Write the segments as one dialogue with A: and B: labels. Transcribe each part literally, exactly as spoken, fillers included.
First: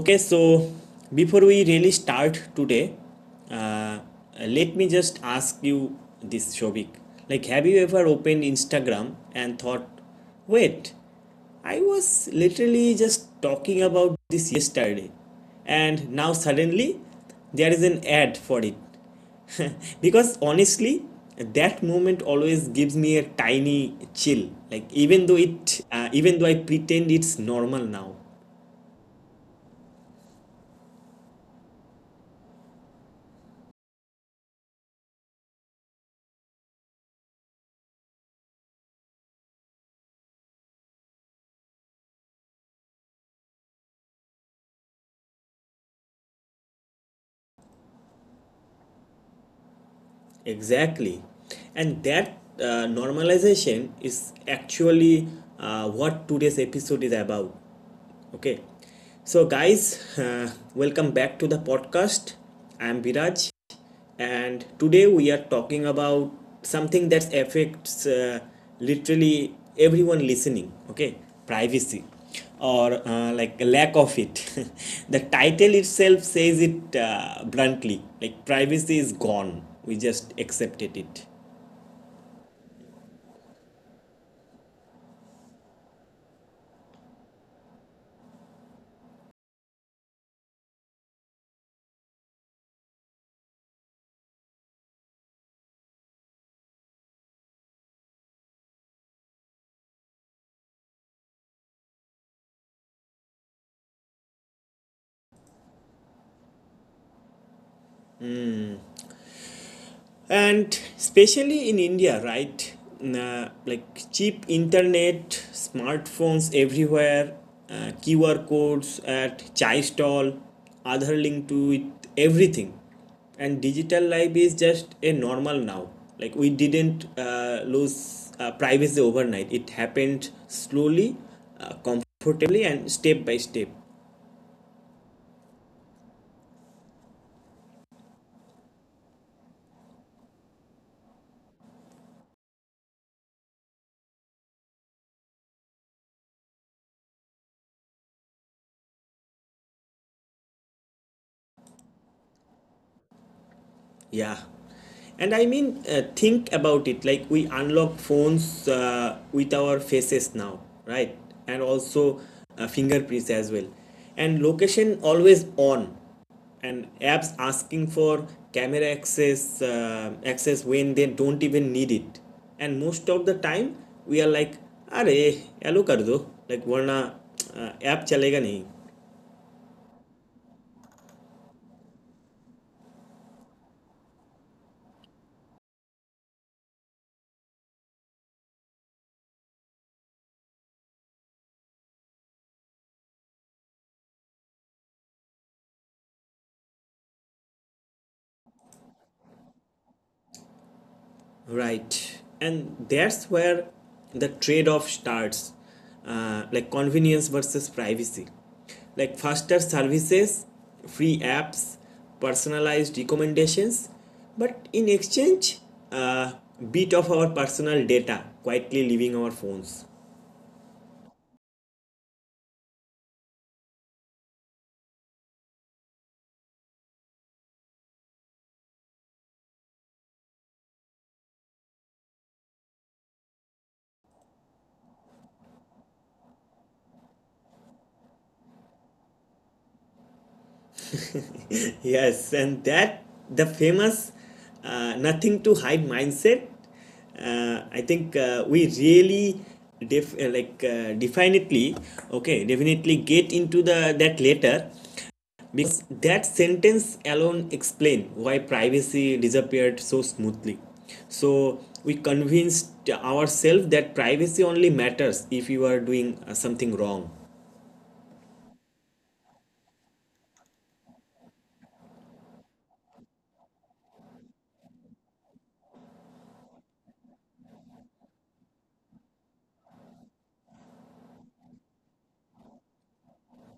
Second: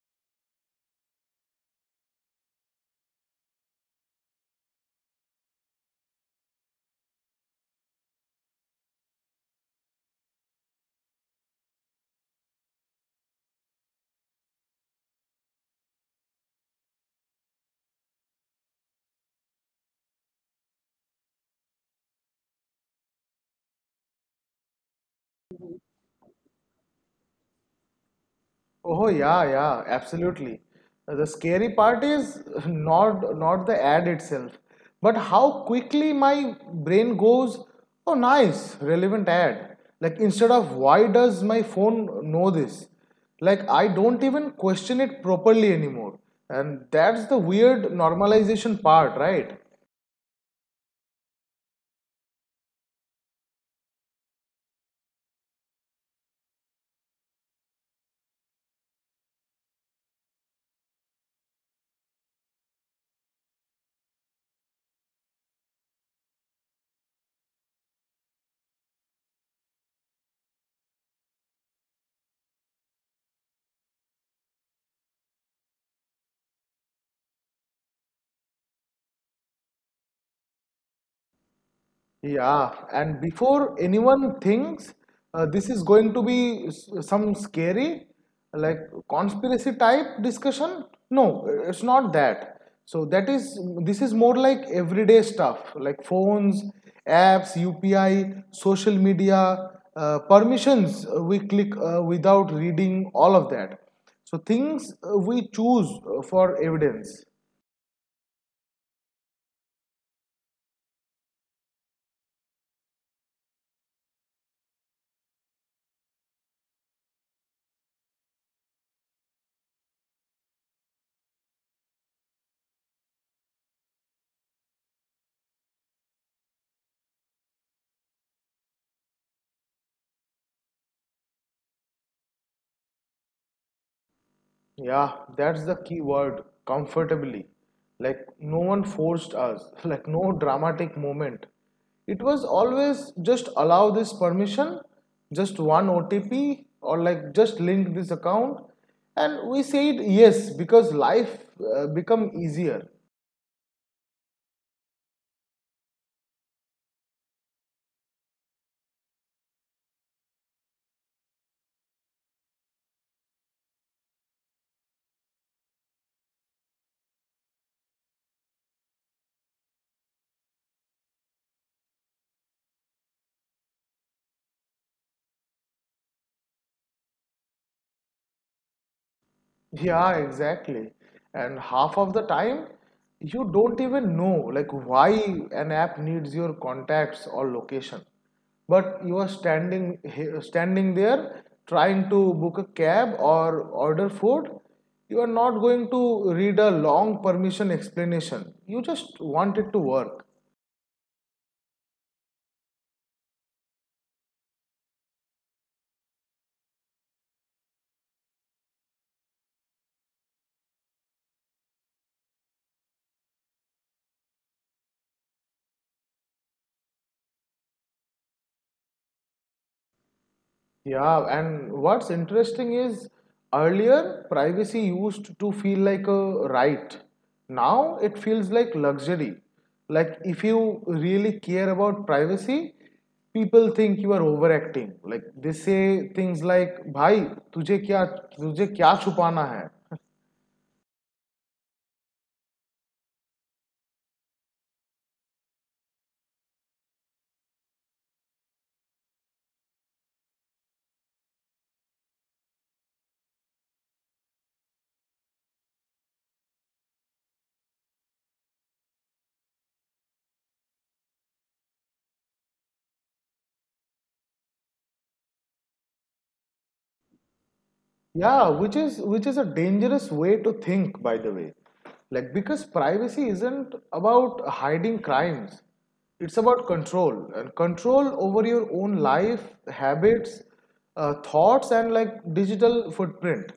A: okay. So before we really start today, uh, let me just ask you this, Shobik. Like, have you ever opened Instagram and thought, wait, I was literally just talking about this yesterday, and now suddenly there is an ad for it. Because honestly, that moment always gives me a tiny chill. Like even though it, uh, even though I pretend it's normal now.
B: Oh yeah, yeah, absolutely. The scary part is not not the ad itself, but how quickly my brain goes, oh nice, relevant ad. Like instead of why does my phone know this? Like I don't even question it properly anymore. And that's the weird normalization part, right?
A: Exactly. And that uh, normalization is actually uh, what today's episode is about. Okay, so guys, uh, welcome back to the podcast. I am Viraj, and today we are talking about something that affects uh, literally everyone listening. Okay, privacy or uh, like a lack of it. The title itself says it uh, bluntly, like privacy is gone, we just accepted it.
B: Yeah, and before anyone thinks uh, this is going to be s- some scary, like conspiracy type discussion, no, it's not that. So that is This is more like everyday stuff like phones, apps, U P I, social media, uh, permissions uh, we click uh, without reading all of that. So things uh, we choose uh, for evidence.
A: And especially in India, right? Nah, like cheap internet, smartphones everywhere, uh, QR codes at chai stall, other link to it, everything. And digital life is just a normal now. Like we didn't uh, lose uh, privacy overnight. It happened slowly, uh, comfortably, and step by step.
B: Yeah, that's the key word, comfortably. Like, no one forced us, like, no dramatic moment. It was always just allow this permission, just one O T P, or like just link this account. And we said yes because life uh, become easier.
A: Yeah. And I mean, uh, think about it. Like we unlock phones uh, with our faces now, right? And also uh, fingerprints as well. And location always on. And apps asking for camera access uh, access when they don't even need it. And most of the time, we are like, "अरे hello कर दो like वरना uh, app चलेगा नहीं."
B: Yeah, exactly. And half of the time, you don't even know like why an app needs your contacts or location. But you are standing he- standing there trying to book a cab or order food. You are not going to read a long permission explanation. You just want it to work.
A: Right. And that's where the trade off starts, uh, like convenience versus privacy. Like faster services, free apps, personalized recommendations, but in exchange, a uh, bit of our personal data quietly leaving our phones.
B: Yeah, and what's interesting is earlier privacy used to feel like a right. Now it feels like luxury. Like if you really care about privacy, people think you are overacting. Like they say things like, "भाई तुझे क्या तुझे क्या छुपाना है?"
A: Yes, and that, the famous uh, nothing to hide mindset. Uh, I think uh, we really def- uh, like uh, definitely okay, definitely get into the that later, because that sentence alone explain why privacy disappeared so smoothly. So we convinced ourselves that privacy only matters if you are doing uh, something wrong.
B: Yeah, which is which is a dangerous way to think, by the way. Like because privacy isn't about hiding crimes. It's about control and control over your own life, habits, uh, thoughts, and like digital footprint.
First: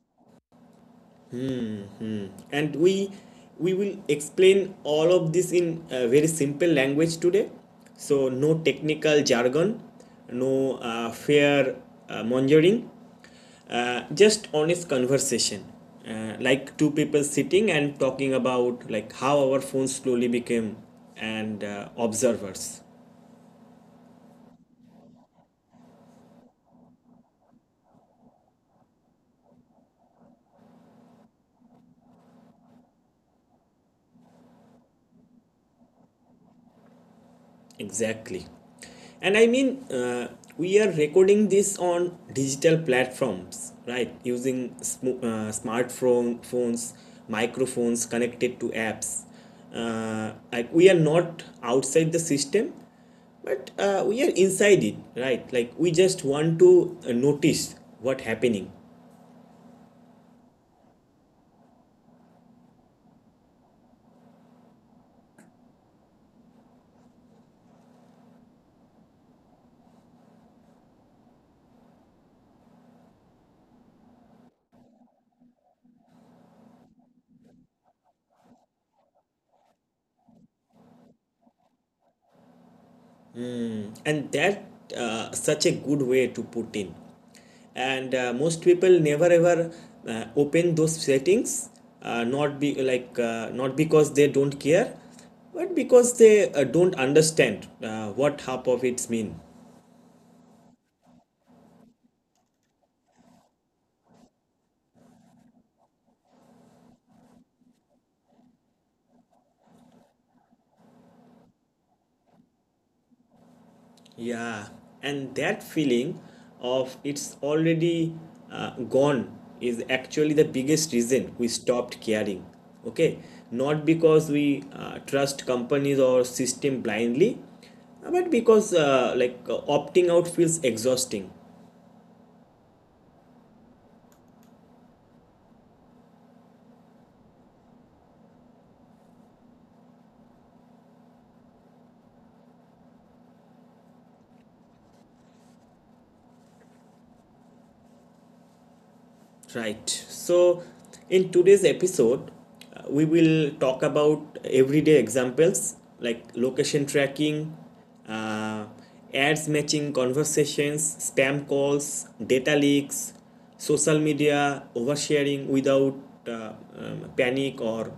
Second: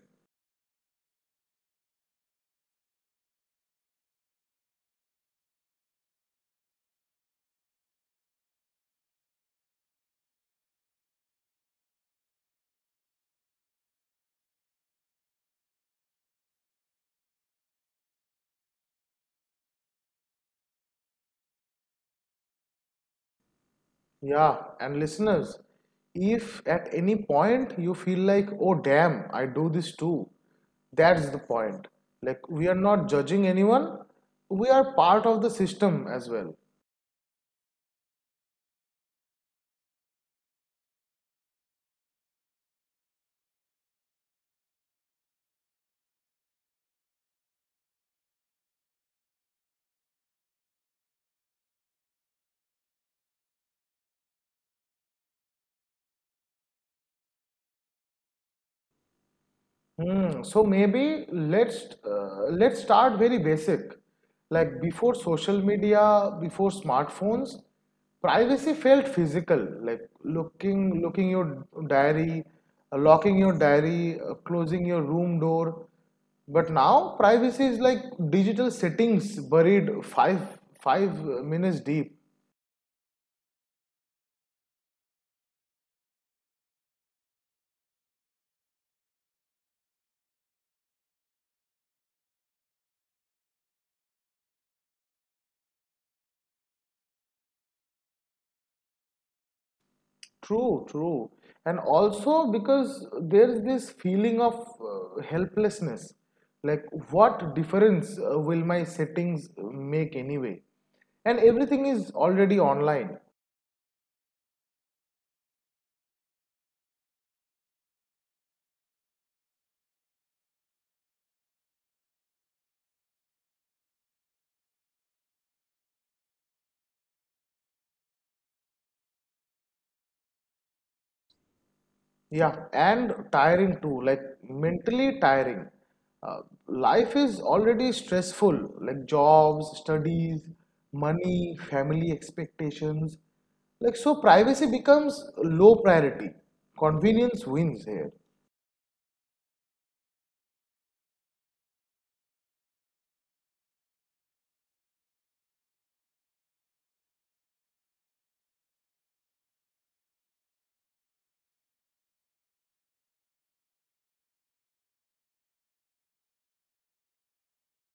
A: And we we will explain all of this in uh, very simple language today, so no technical jargon, no uh, fair uh, mongering, uh, just honest conversation, uh, like two people sitting and talking about like how our phones slowly became and uh, observers.
B: Yeah, and listeners, if at any point you feel like, oh damn, I do this too, that's the point. Like we are not judging anyone, we are part of the system as well.
A: Exactly. And I mean, uh, we are recording this on digital platforms, right? Using sm- uh, smartphone phones, microphones connected to apps. Uh, like we are not outside the system, but uh, we are inside it, right? Like we just want to uh, notice what happening.
B: Hmm, so maybe let's uh, let's start very basic. Like before social media, before smartphones, privacy felt physical. Like looking looking your diary, uh, locking your diary, uh, closing your room door. But now privacy is like digital settings buried five five minutes deep.
A: And that, uh, such a good way to put in. And uh, most people never ever uh, open those settings, uh, not be like uh, not because they don't care, but because they uh, don't understand uh, what half of it's mean.
B: True, true. And also because there's this feeling of uh, helplessness. Like, what difference uh, will my settings make anyway? And everything is already online.
A: Yeah, and that feeling of it's already uh, gone is actually the biggest reason we stopped caring. Okay, not because we uh, trust companies or system blindly, uh, but because uh, like uh, opting out feels exhausting.
B: Yeah, and tiring too, like mentally tiring. Uh, life is already stressful, like jobs, studies, money, family expectations. Like, so privacy becomes low priority. Convenience wins here.
A: Right. So, in today's episode, uh, we will talk about everyday examples like location tracking, uh, ads matching conversations, spam calls, data leaks, social media oversharing without uh, um, panic or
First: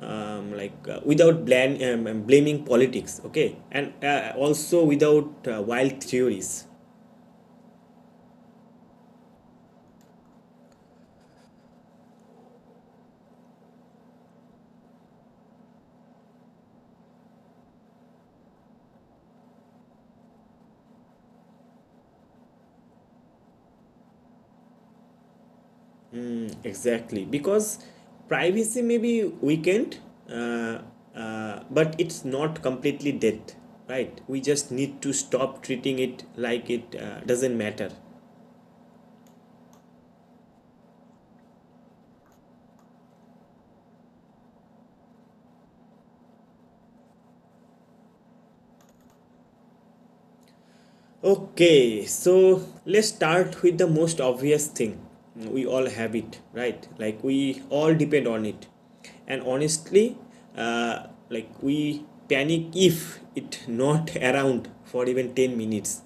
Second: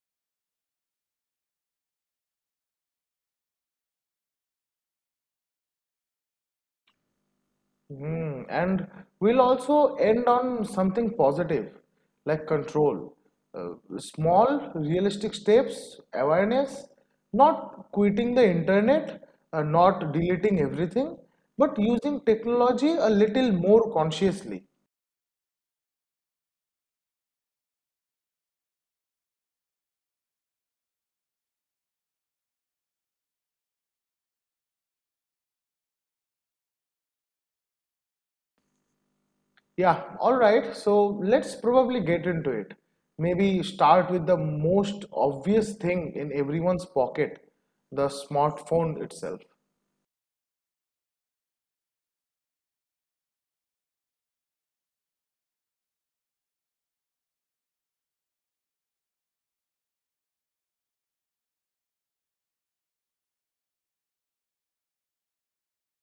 A: um, like uh, without blan- um, um, blaming politics. Okay, and uh, also without uh, wild theories.
B: Hmm, and we'll also end on something positive, like control. Uh, small, realistic steps, awareness, not quitting the internet, uh, not deleting everything, but using technology a little more consciously.
A: Exactly, because privacy may be weakened, uh, uh, but it's not completely dead, right? We just need to stop treating it like it uh, doesn't matter.
B: Yeah, all right, so let's probably get into it. Maybe start with the most obvious thing in everyone's pocket, the smartphone itself.
A: Okay, so let's start with the most obvious thing. We all have it, right? Like we all depend on it. And honestly, uh, like we panic if it not around for even ten minutes,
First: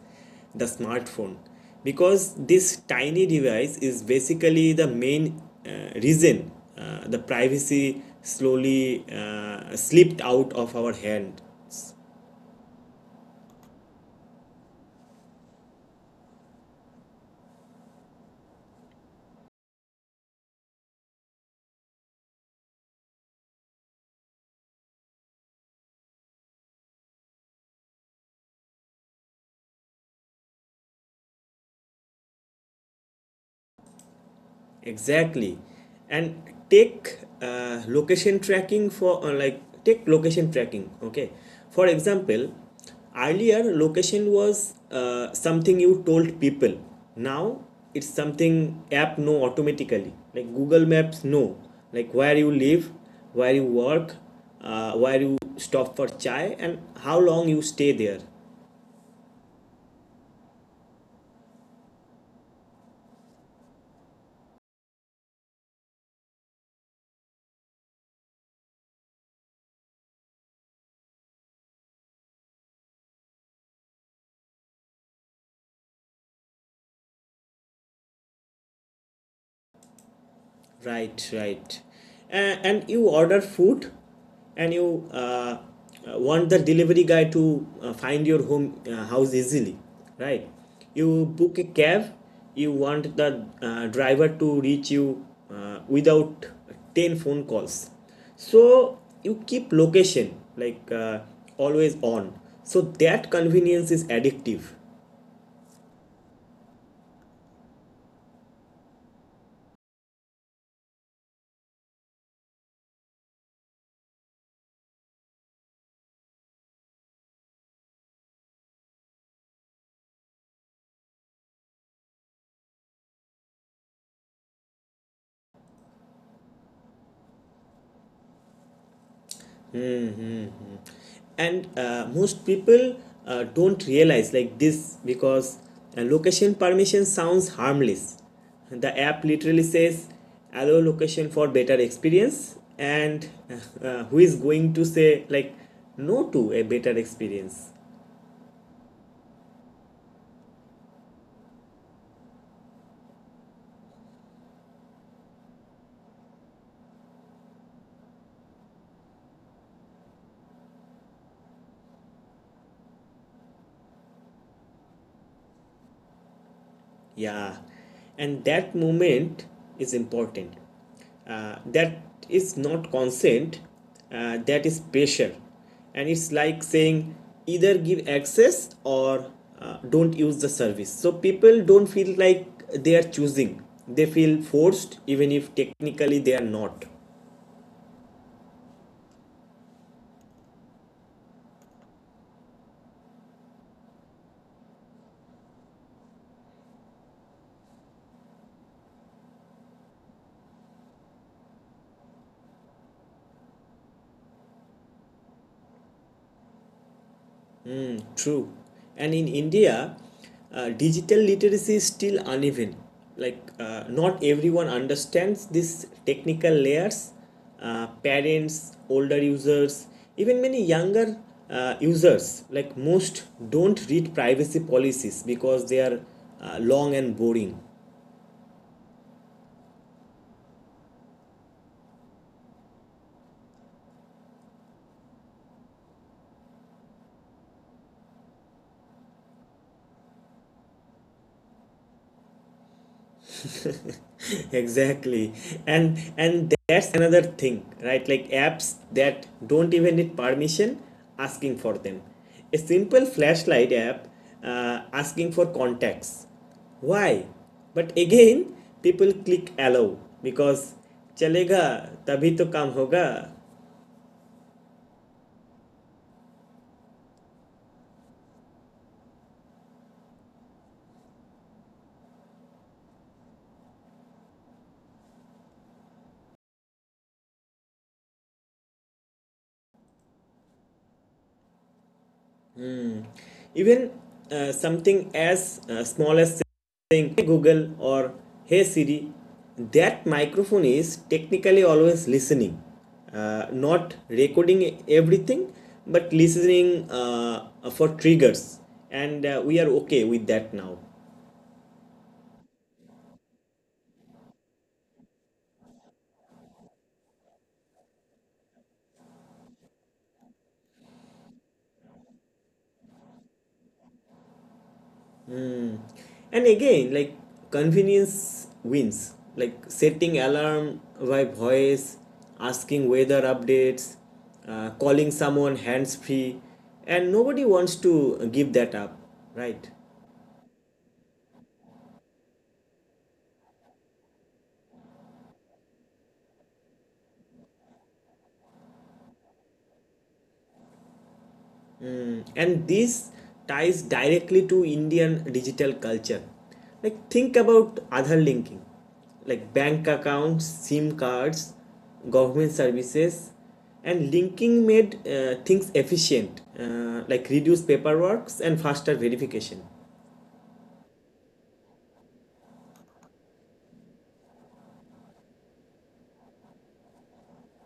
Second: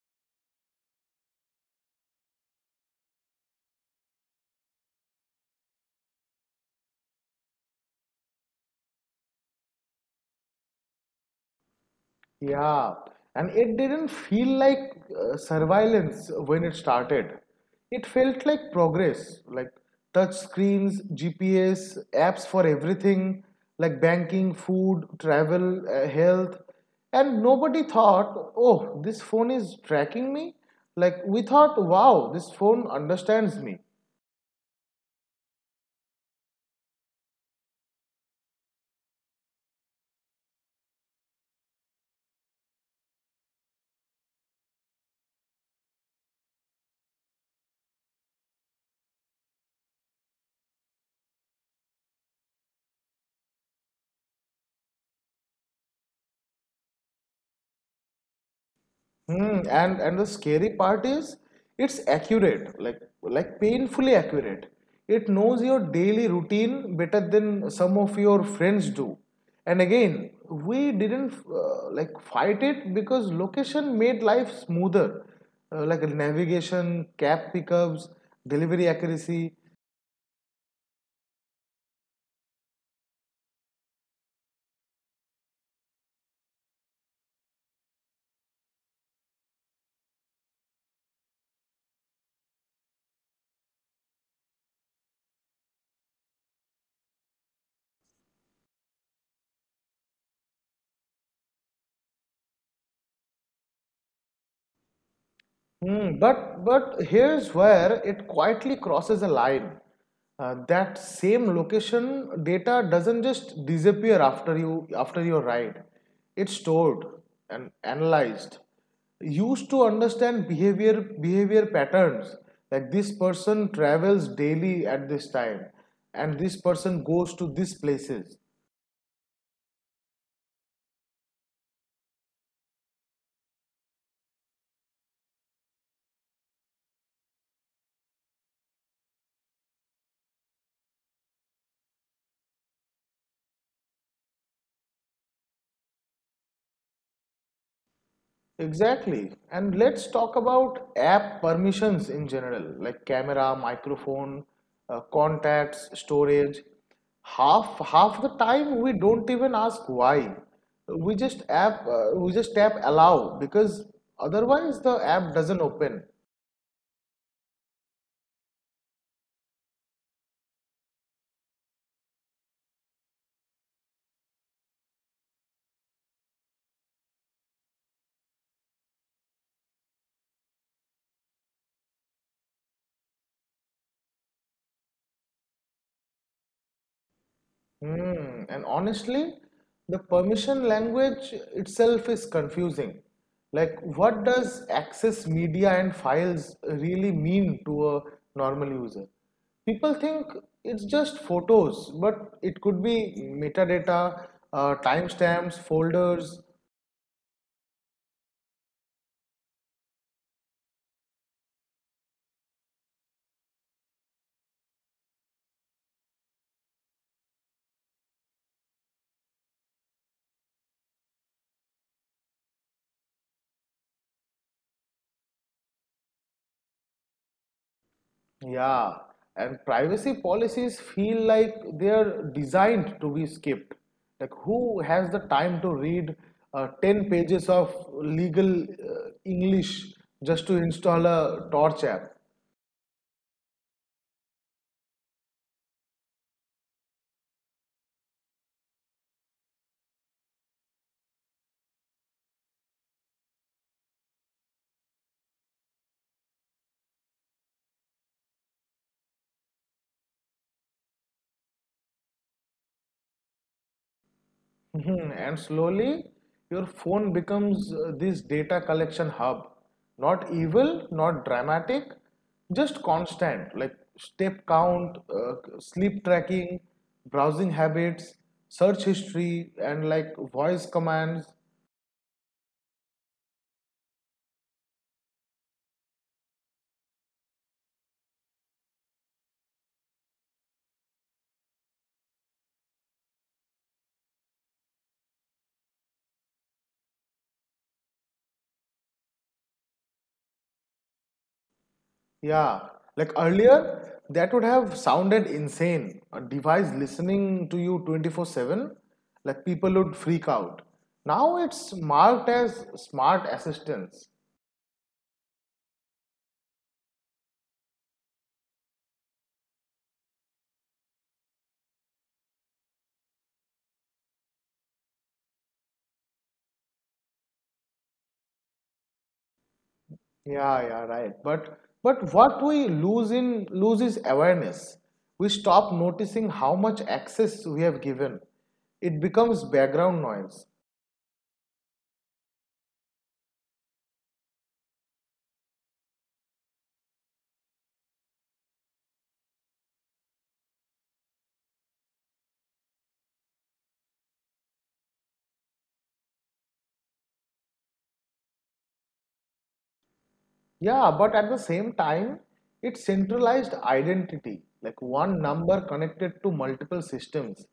A: the smartphone. Because this tiny device is basically the main uh, reason uh, the privacy slowly uh, slipped out of our hands.
B: Yeah, and it didn't feel like uh, surveillance when it started. It felt like progress, like touch screens, G P S, apps for everything, like banking, food, travel, uh, health. And nobody thought, oh, this phone is tracking me. Like we thought, wow, this phone understands me.
A: Exactly. And take uh, location tracking for uh, like take location tracking. Okay. For example, earlier location was uh, something you told people. Now it's something app know automatically. Like Google Maps know like where you live, where you work, uh, where you stop for chai, and how long you stay there.
B: Hmm, and and the scary part is it's accurate, like like painfully accurate. It knows your daily routine better than some of your friends do. And again, we didn't uh, like fight it because location made life smoother, uh, like navigation, cab pickups, delivery accuracy.
A: Right, right. And, and you order food and you uh, uh, want the delivery guy to uh, find your home uh, house easily, right? You book a cab, you want the uh, driver to reach you uh, without ten phone calls. So you keep location like uh, always on. So that convenience is addictive.
B: Hmm, but but here's where it quietly crosses a line. Uh, that same location data doesn't just disappear after you after your ride. It's stored and analyzed, used to understand behavior behavior patterns. Like this person travels daily at this time, and this person goes to these places.
A: Hmm. And uh, most people uh, don't realize like this, because uh, location permission sounds harmless. The app literally says, allow location for better experience. And uh, uh, who is going to say like no to a better experience?
B: Exactly. And let's talk about app permissions in general, like camera, microphone, uh, contacts, storage. Half half the time we don't even ask why. We just app uh, we just tap allow because otherwise the app doesn't open.
A: Yeah, and that moment is important. Uh, that is not consent, uh, that is pressure. And it's like saying, either give access or uh, don't use the service. So people don't feel like they are choosing, they feel forced, even if technically they are not.
B: Hmm, and honestly, the permission language itself is confusing. Like, what does access media and files really mean to a normal user? People think it's just photos, but it could be metadata, uh, timestamps, folders.
A: Mm, true. And in India, uh, digital literacy is still uneven. Like, uh, not everyone understands these technical layers. Uh, parents, older users, even many younger uh, users, like most, don't read privacy policies because they are uh, long and boring.
B: Yeah, and privacy policies feel like they're designed to be skipped. Like, who has the time to read uh, ten pages of legal uh, English just to install a torch app?
A: Exactly. and and that's another thing, right? Like apps that don't even need permission asking for them. A simple flashlight app uh, asking for contacts, why? But again, people click allow because चलेगा तभी तो काम होगा.
B: Mhm. And slowly, your phone becomes uh, this data collection hub. Not evil, not dramatic, just constant, like step count, uh, sleep tracking, browsing habits, search history, and like voice commands.
A: Even uh, something as uh, small as saying "Hey Google" or "Hey Siri," that microphone is technically always listening, uh, not recording everything, but listening uh, for triggers. And uh, we are okay with that now.
B: Yeah, like earlier, that would have sounded insane. A device listening to you twenty four seven, like people would freak out. Now it's marked as smart assistants.
A: And again, like convenience wins, like setting alarm by voice, asking weather updates, uh, calling someone hands free. And nobody wants to give that up, right?
B: Yeah, yeah, right. But but what we lose in lose is awareness. We stop noticing how much access we have given. It becomes background noise.
A: Mm, and this ties directly to Indian digital culture. Like think about other linking, like bank accounts, SIM cards, government services. And linking made uh, things efficient, uh, like reduce paperwork and faster verification.
B: Yeah, but at the same time, it centralized identity, like one number connected to multiple systems.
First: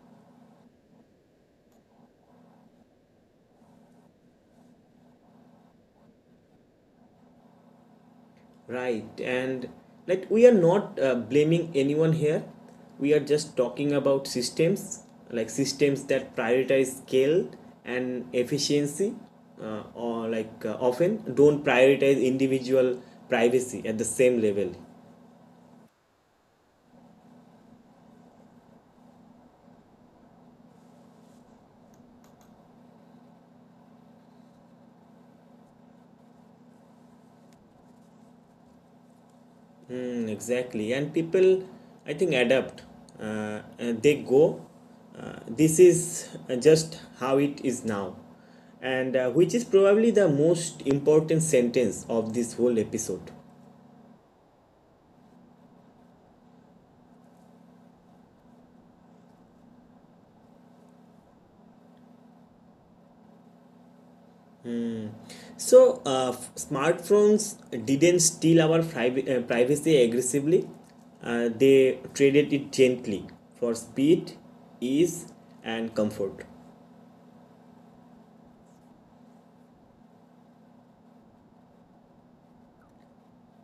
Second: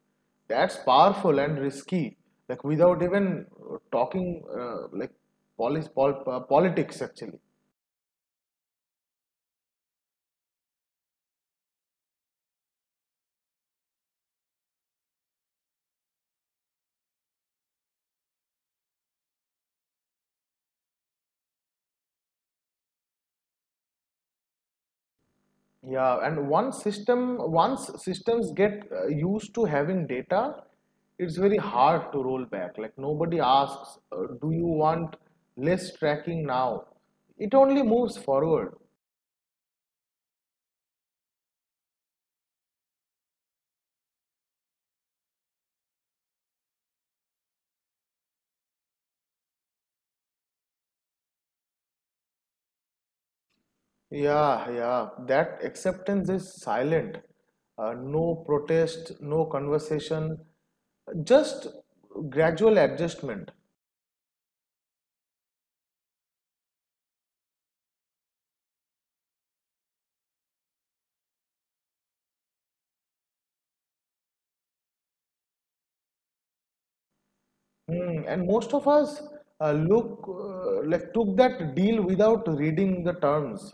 B: That's powerful and risky. Like without even uh, talking, uh, like polis pol- uh, politics actually.
A: Right. And like we are not uh, blaming anyone here. We are just talking about systems, like systems that prioritize scale and efficiency, uh, or like uh, often don't prioritize individual privacy at the same level.
B: Yeah, and once system once systems get uh, used to having data, it's very hard to roll back. Like nobody asks, uh, do you want less tracking now? It only moves forward.
A: Mm, exactly. And people, I think, adapt. Uh, uh, they go, uh, this is uh, just how it is now. And uh, which is probably the most important sentence of this whole episode.
B: Yeah, yeah, that acceptance is silent. Uh, no protest, no conversation, just gradual adjustment.
A: So, uh, f- smartphones didn't steal our priv- uh, privacy aggressively, uh, they traded it gently for speed, ease, and comfort.
B: Hmm. And most of us uh, look uh, like took that deal without reading the terms.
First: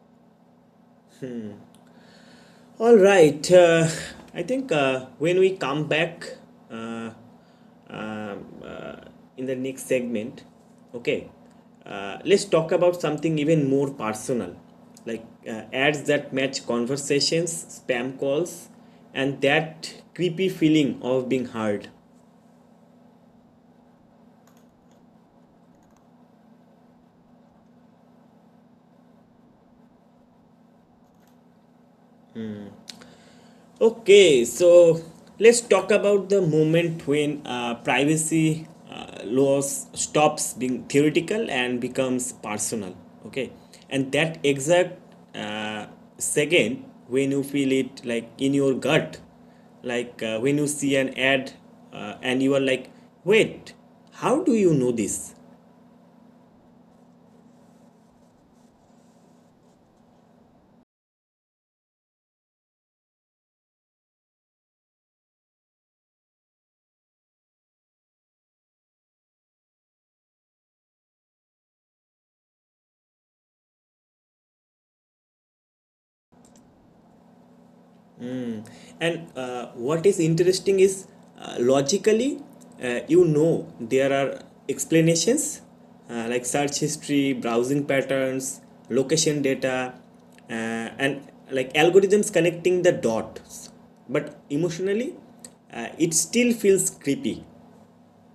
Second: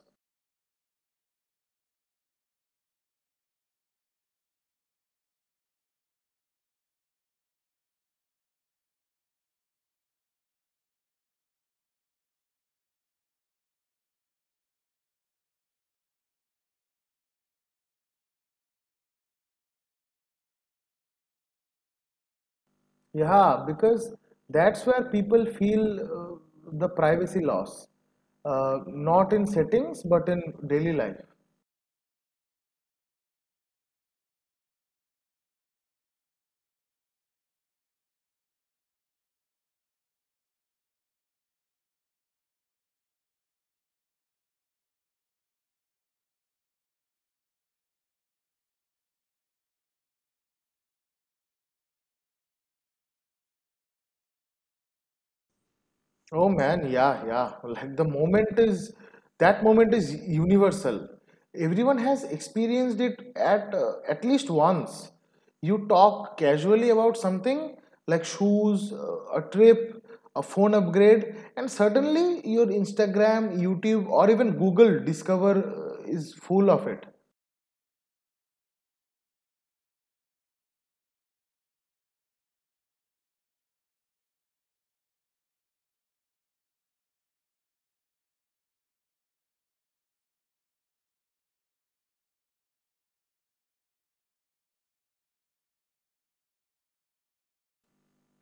A: All right. Uh, I think uh, when we come back, uh, um, uh, in the next segment, okay, uh, let's talk about something even more personal, like uh, ads that match conversations, spam calls, and that creepy feeling of being heard.
B: Yeah, because that's where people feel uh, the privacy loss. Uh, not in settings, but in daily life.
A: Okay, so let's talk about the moment when uh, privacy uh, laws stops being theoretical and becomes personal. Okay, and that exact uh, second when you feel it like in your gut, like uh, when you see an ad uh, and you are like, wait, how do you know this?
B: Oh man, yeah, yeah. Like the moment is, that moment is universal. Everyone has experienced it at uh, at least once. You talk casually about something like shoes, uh, a trip, a phone upgrade, and suddenly your Instagram, YouTube, or even Google Discover uh, is full of it.
A: Mm. And uh, what is interesting is uh, logically, uh, you know, there are explanations uh, like search history, browsing patterns, location data, uh, and like algorithms connecting the dots. But emotionally, uh, it still feels creepy.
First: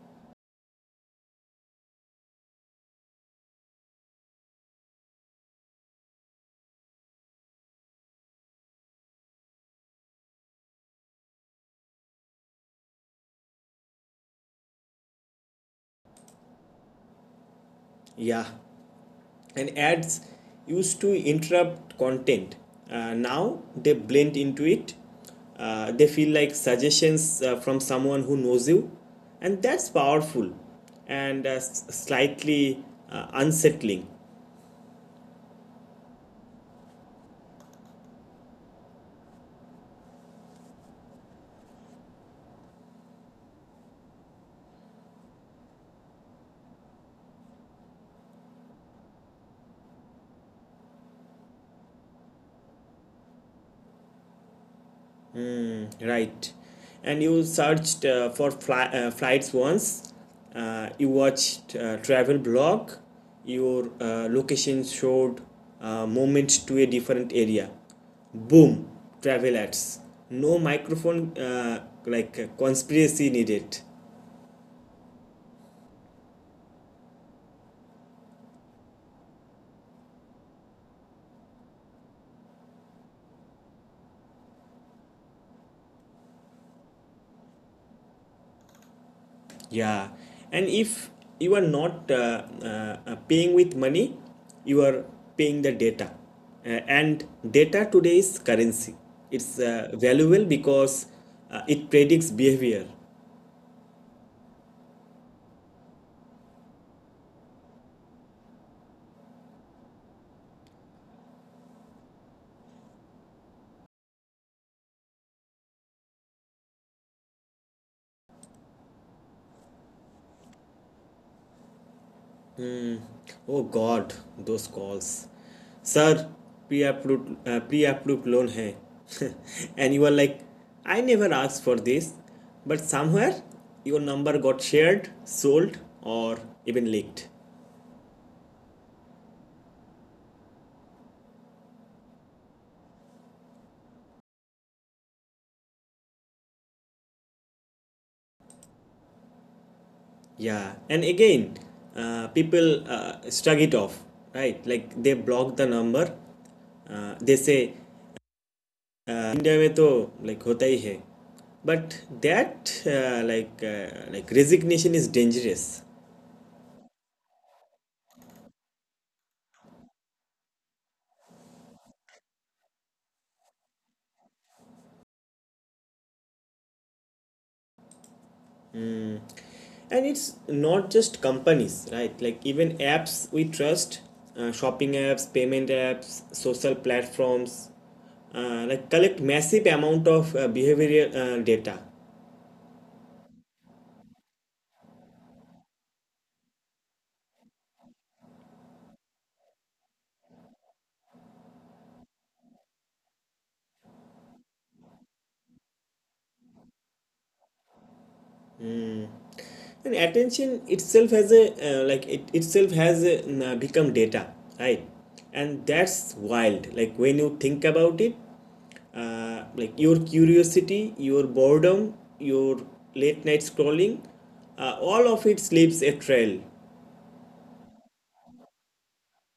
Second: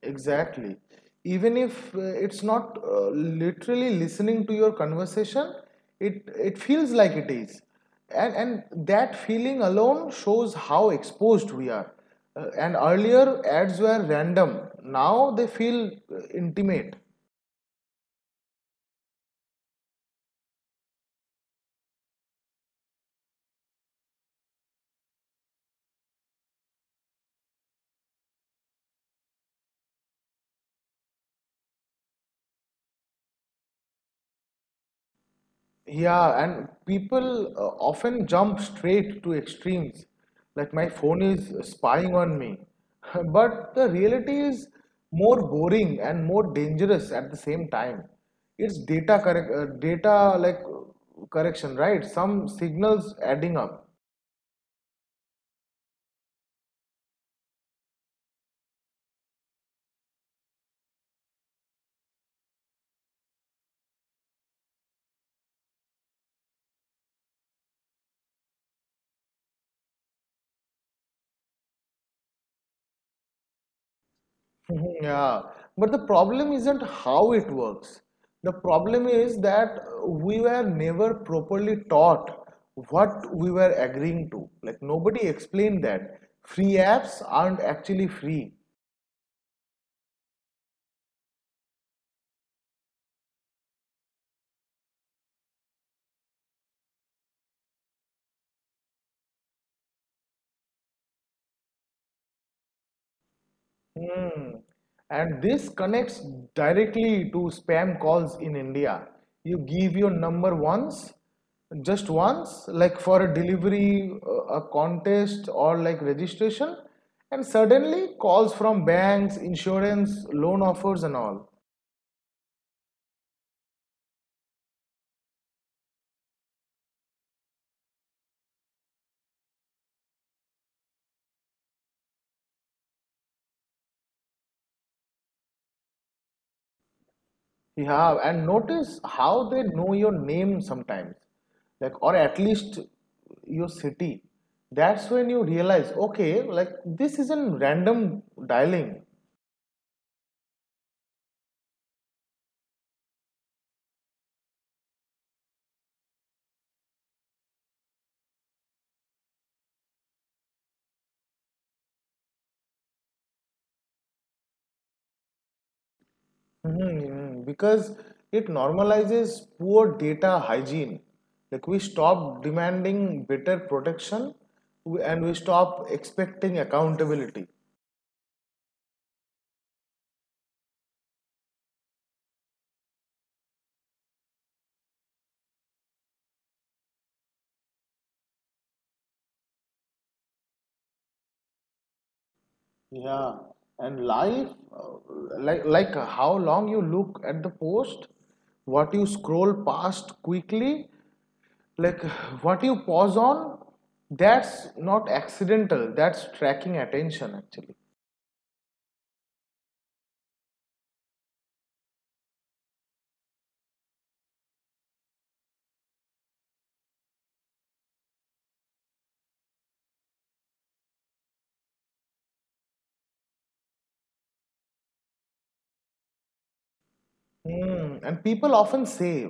B: Exactly. Even if uh, it's not uh, literally listening to your conversation, it it feels like it is, and and that feeling alone shows how exposed we are. Uh, and earlier ads were random. Now they feel uh, intimate.
A: Yeah. And ads used to interrupt content, uh, now they blend into it. Uh, they feel like suggestions uh, from someone who knows you. And that's powerful and uh, slightly uh, unsettling.
B: Yeah, and people uh, often jump straight to extremes, like my phone is spying on me. But the reality is more boring and more dangerous at the same time. It's data correct, uh, data like uh, correction, right? Some signals adding up.
A: Mm, right. And you searched uh, for fly, uh, flights once. Uh, you watched uh, travel blog. Your uh, location showed uh, movement to a different area. Boom, travel ads. No microphone, uh, like uh, conspiracy needed.
B: Mhm. Yeah, but the problem isn't how it works. The problem is that we were never properly taught what we were agreeing to. Like nobody explained that. Free apps aren't actually free.
A: Yeah, and if you are not uh, uh, uh, paying with money, you are paying the data. Uh, and data today is currency. It's uh, valuable because uh, it predicts behavior.
B: Hmm. And this connects directly to spam calls in India. You give your number once, just once, like for a delivery, uh, a contest, or like registration, and suddenly calls from banks, insurance, loan offers, and all.
A: Oh God, those calls. Sir, pre-approved, uh, pre-approved loan hai. And you are like, I never asked for this. But somewhere your number got shared, sold, or even leaked.
B: Yeah, and notice how they know your name sometimes, like, or at least your city. That's when you realize, okay, like, this isn't random dialing.
A: Yeah, and again, uh, people uh, shrug it off, right? Like they block the number. Uh, they say uh, India में तो like होता ही है, but that uh, like uh, like resignation is dangerous.
B: Mm-hmm, because it normalizes poor data hygiene. Like we stop demanding better protection w- and we stop expecting accountability.
A: And it's not just companies, right? Like even apps we trust, uh, shopping apps, payment apps, social platforms, uh, like collect massive amount of uh, behavioral uh, data.
B: Yeah, and life. Uh, Like, like how long you look at the post, what you scroll past quickly, like what you pause on, that's not accidental, that's tracking attention actually.
A: And attention itself has a uh, like it itself has a, uh, become data, right? And that's wild. Like when you think about it, uh, like your curiosity, your boredom, your late night scrolling, uh, all of it leaves a trail.
B: Mm, and people often say,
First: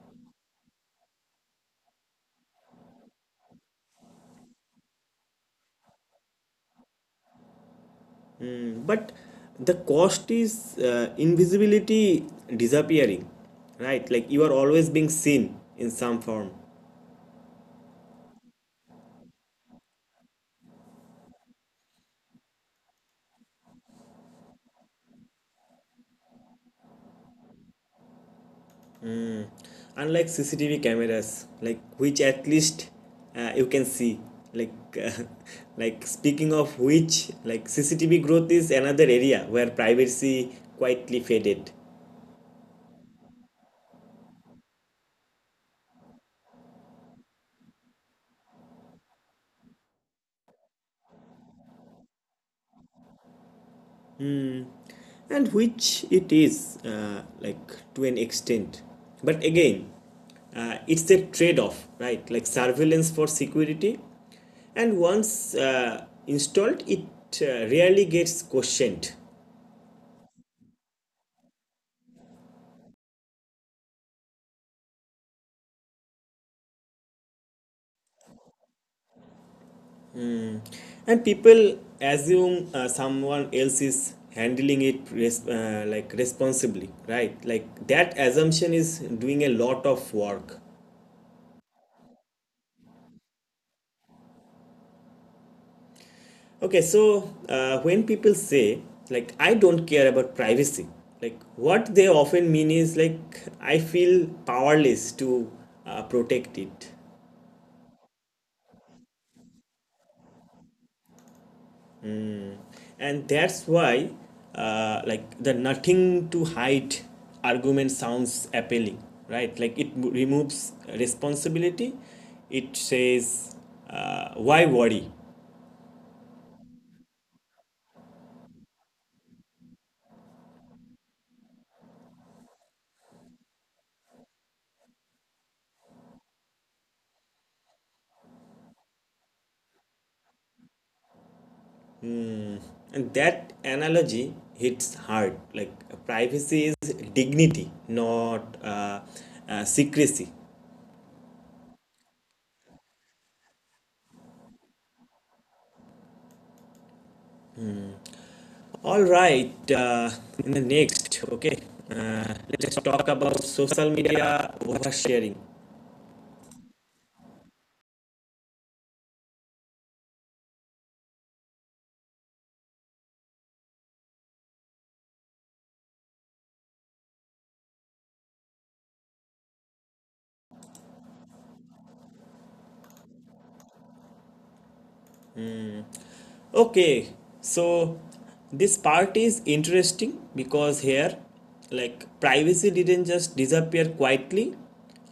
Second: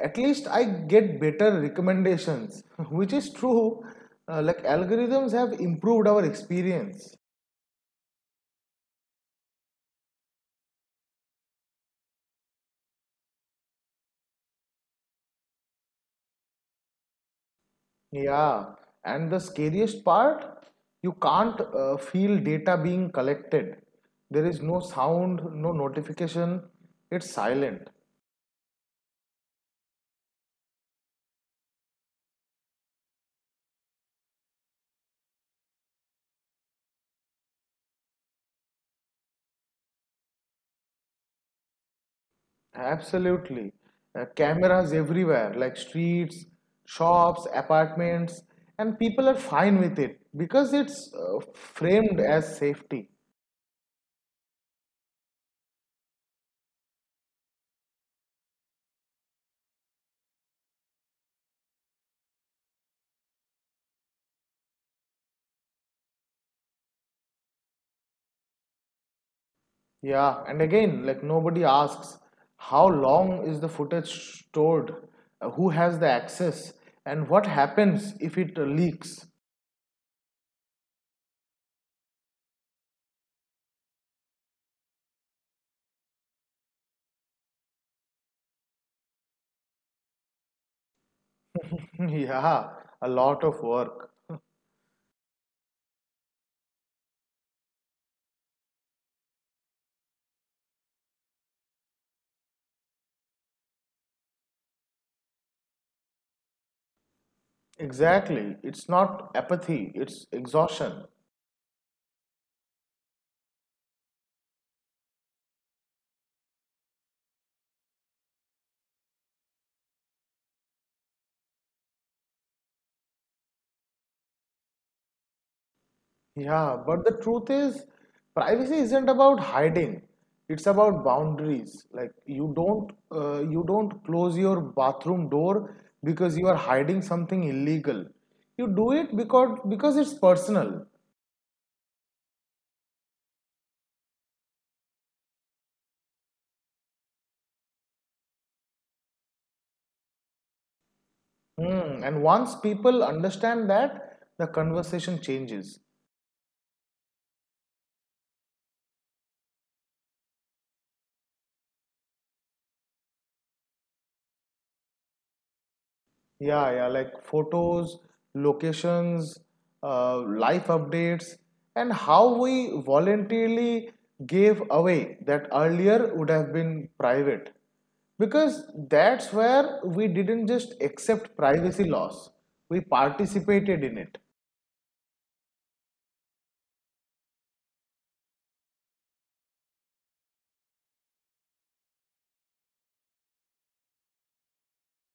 B: at least I get better recommendations, which is true. Uh, like algorithms have improved our experience.
A: Mm, but the cost is uh, invisibility disappearing, right? Like you are always being seen in some form.
B: Yeah, and the scariest part, you can't uh, feel data being collected. There is no sound, no notification, it's silent.
A: Unlike CCTV cameras, like which at least uh, you can see like uh, like speaking of which, like CCTV growth is another area where privacy quietly faded.
B: Absolutely. Uh, cameras everywhere, like streets, shops, apartments, and people are fine with it because it's uh, framed as safety.
A: Mm. And which it is, uh, like, to an extent, but again, uh, it's a trade-off, right? Like surveillance for security. And once uh, installed, it uh, rarely gets questioned.
B: Yeah, and again, like nobody asks how long is the footage stored, uh, who has the access, and what happens if it uh, leaks.
A: And people assume uh, someone else is handling it res- uh, like, responsibly, right? Like that assumption is doing a lot of work.
B: Yeah, a lot of work.
A: Okay, so uh, when people say, like, I don't care about privacy, like, what they often mean is, like, I feel powerless to uh, protect it.
B: Exactly. It's not apathy, it's exhaustion.
A: And that's why, uh, like, the nothing to hide argument sounds appealing, right? Like it removes responsibility. It says, uh, why worry?
B: Yeah, but the truth is, privacy isn't about hiding. It's about boundaries. Like you don't uh, you don't close your bathroom door because you are hiding something illegal. You do it because because it's personal.
A: And that analogy hits hard. Like privacy is dignity, not uh, uh, secrecy.
B: Hmm. And once people understand that, the conversation changes.
A: All right, uh, in the next, okay, uh, let's talk about social media oversharing.
B: Yeah, yeah, like photos, locations, uh, life updates, and how we voluntarily gave away that earlier would have been private. Because that's where we didn't just accept privacy loss, we participated in it.
A: Okay, so this part is interesting because here, like, privacy didn't just disappear quietly,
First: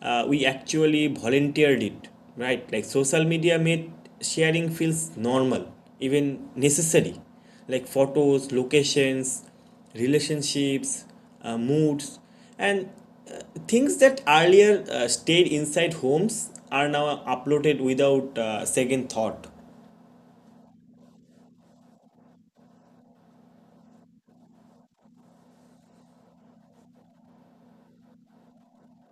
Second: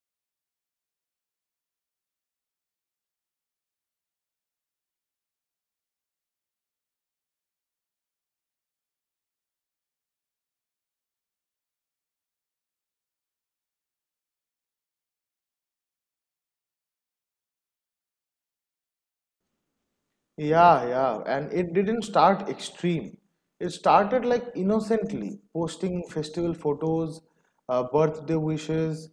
A: uh, we actually volunteered it, right? Like, social media made sharing feels normal, even necessary, like photos, locations, relationships, uh, moods, and uh, things that earlier uh, stayed inside homes are now uploaded without uh, second thought.
B: Yeah, yeah, and it didn't start extreme. It started like innocently, posting festival photos, uh, birthday wishes,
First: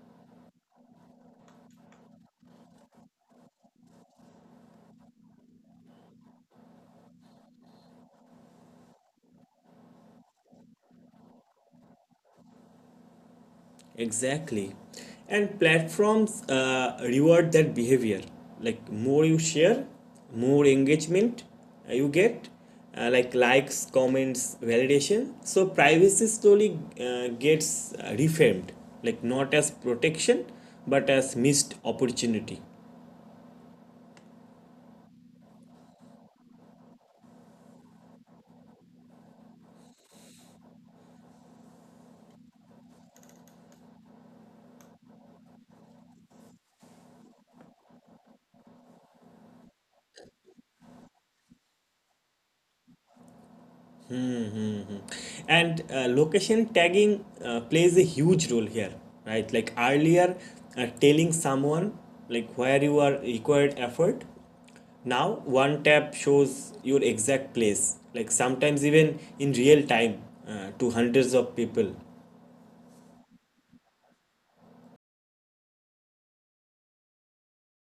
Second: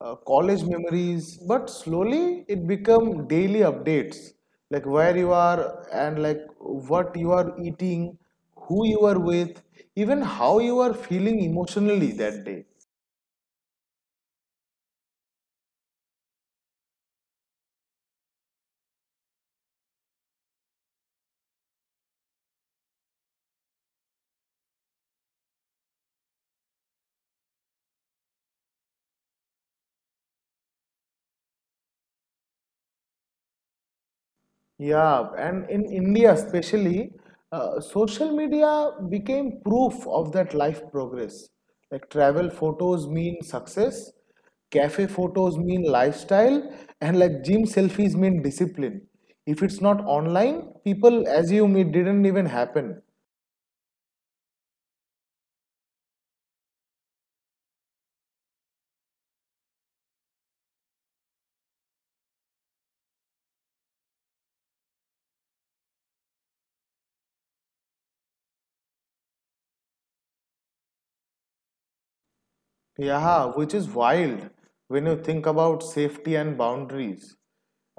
B: uh, college memories, but slowly it became daily updates, like where you are and like what you are eating, who you are with, even how you are feeling emotionally that day.
A: Exactly. And platforms uh, reward that behavior. Like, more you share, more engagement uh, you get, uh, like likes, comments, validation. So privacy slowly uh, gets uh, reframed, like not as protection, but as missed opportunity.
B: Yeah, and in India especially, uh, social media became proof of that life progress. Like travel photos mean success, cafe photos mean lifestyle, and like gym selfies mean discipline. If it's not online, people assume it didn't even happen.
A: Mm-hmm. And uh, location tagging uh, plays a huge role here, right? Like earlier, uh, telling someone like where you are required effort. Now, one tap shows your exact place, like sometimes even in real time uh, to hundreds of people.
B: Yeah, which is wild when you think about safety and boundaries.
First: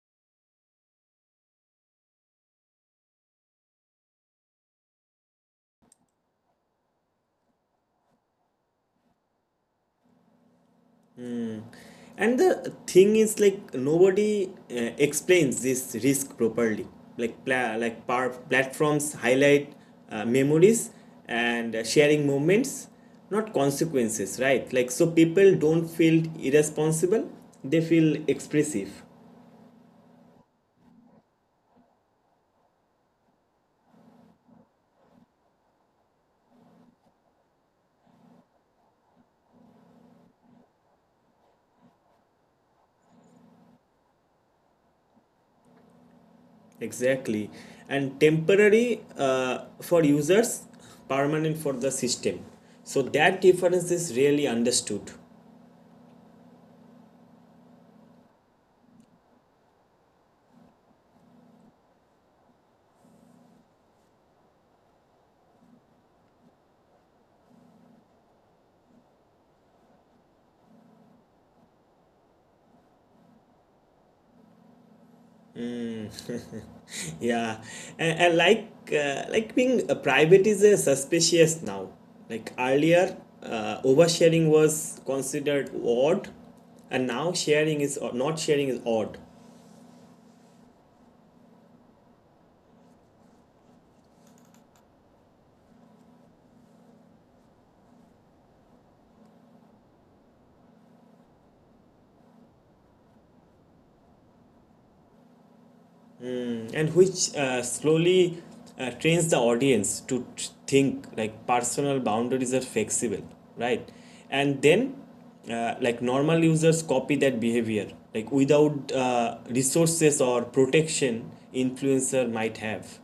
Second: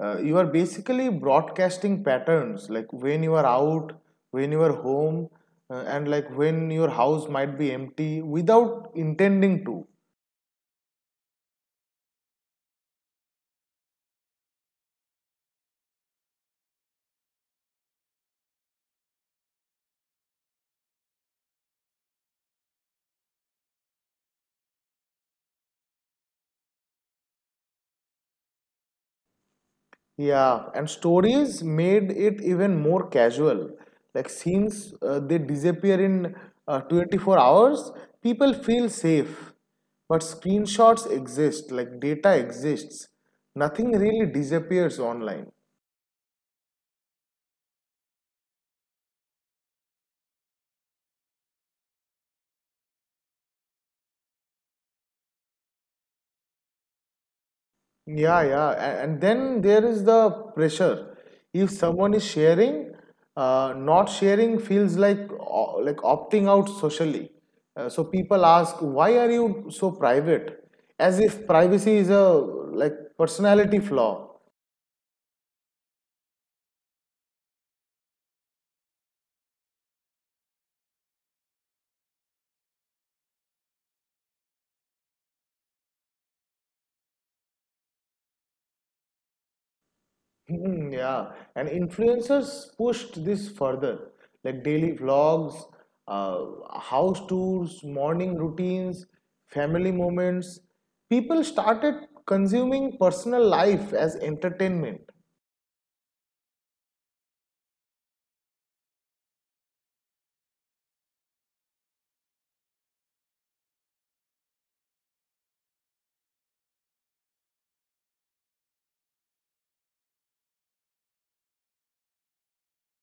B: Uh, you are basically broadcasting patterns like when you are out, when you are home, uh, and like when your house might be empty without intending to.
A: And the thing is, like nobody uh, explains this risk properly. Like pla- like par- platforms highlight uh, memories and uh, sharing moments, not consequences, right? Like, so people don't feel irresponsible; they feel expressive.
B: Yeah, and stories made it even more casual. Like since uh, they disappear in uh, twenty four hours, people feel safe. But screenshots exist, like data exists. Nothing really disappears online.
A: Exactly, and temporary uh, for users, permanent for the system. So that difference is really understood.
B: Yeah, yeah. a- And then there is the pressure. If someone is sharing, uh, not sharing feels like o- like opting out socially. Uh, so people ask, why are you so private? As if privacy is a like personality flaw.
A: Yeah, and, and like uh, like being uh, private is uh, suspicious now. Like earlier, uh, oversharing was considered odd, and now sharing is, or not sharing is odd,
B: Hmm, yeah, and influencers pushed this further, like daily vlogs, uh, house tours, morning routines, family moments. People started consuming personal life as entertainment.
A: and which uh, slowly uh, trains the audience to t- think, like, personal boundaries are flexible, right? And then, uh, like, normal users copy that behavior like without uh, resources or protection influencer might have.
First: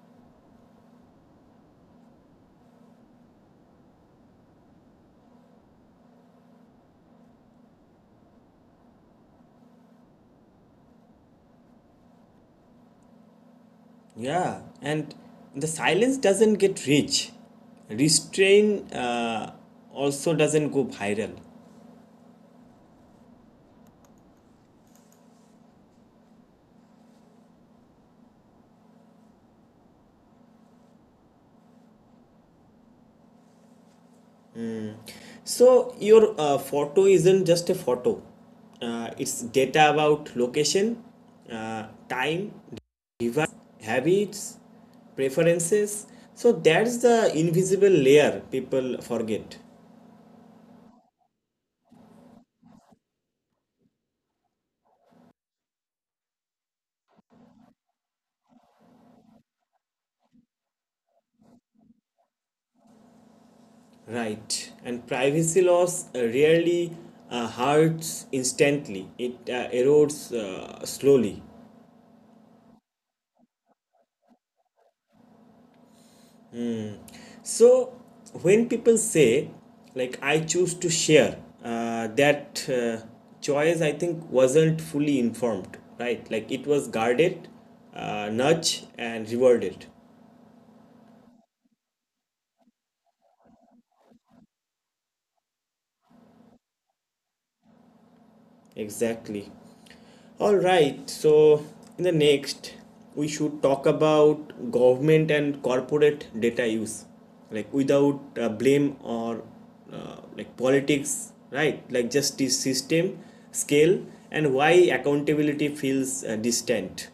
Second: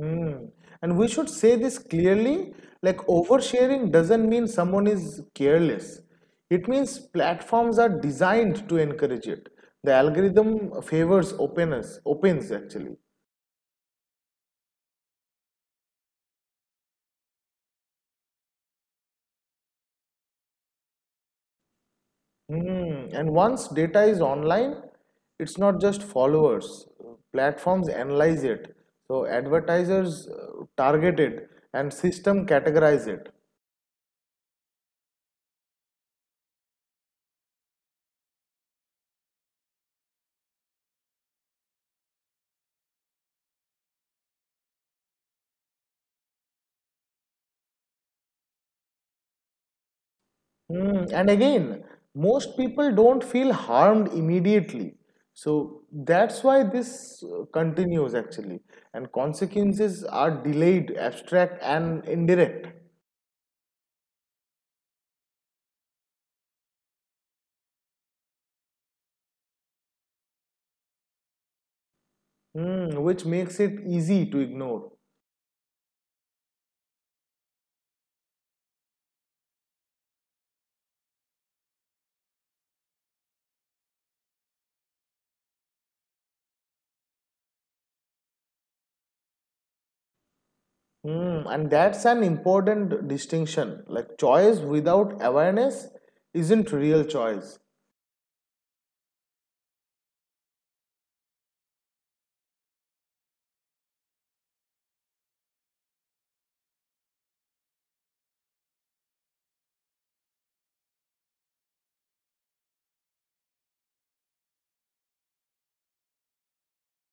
B: Hmm. And we should say this clearly, like oversharing doesn't mean someone is careless. It means platforms are designed to encourage it. The algorithm favors openness, opens actually.
A: Yeah, and the silence doesn't get rich. Restrain uh, also doesn't go viral.
B: Mm, and once data is online, it's not just followers. Platforms analyze it. So advertisers uh, target it and system categorize it.
A: So your uh, photo isn't just a photo. Uh, it's data about location, uh, time, device, habits, preferences. So that's the invisible layer people forget.
B: Mm, and again, most people don't feel harmed immediately. So that's why this uh, continues actually. And consequences are delayed, abstract, and indirect.
A: Right. And privacy loss uh, really uh, hurts instantly. It uh, erodes uh, slowly.
B: Mm, which makes it easy to ignore.
A: So when people say, like, I choose to share, uh, that uh, choice, I think, wasn't fully informed, right? Like it was guarded, uh, nudged, and rewarded.
B: Hmm, and that's an important distinction. Like choice without awareness isn't real choice.
A: Exactly. All right. So in the next, we should talk about government and corporate data use, like without uh, blame or uh, like politics, right? Like justice system, scale, and why accountability feels uh, distant.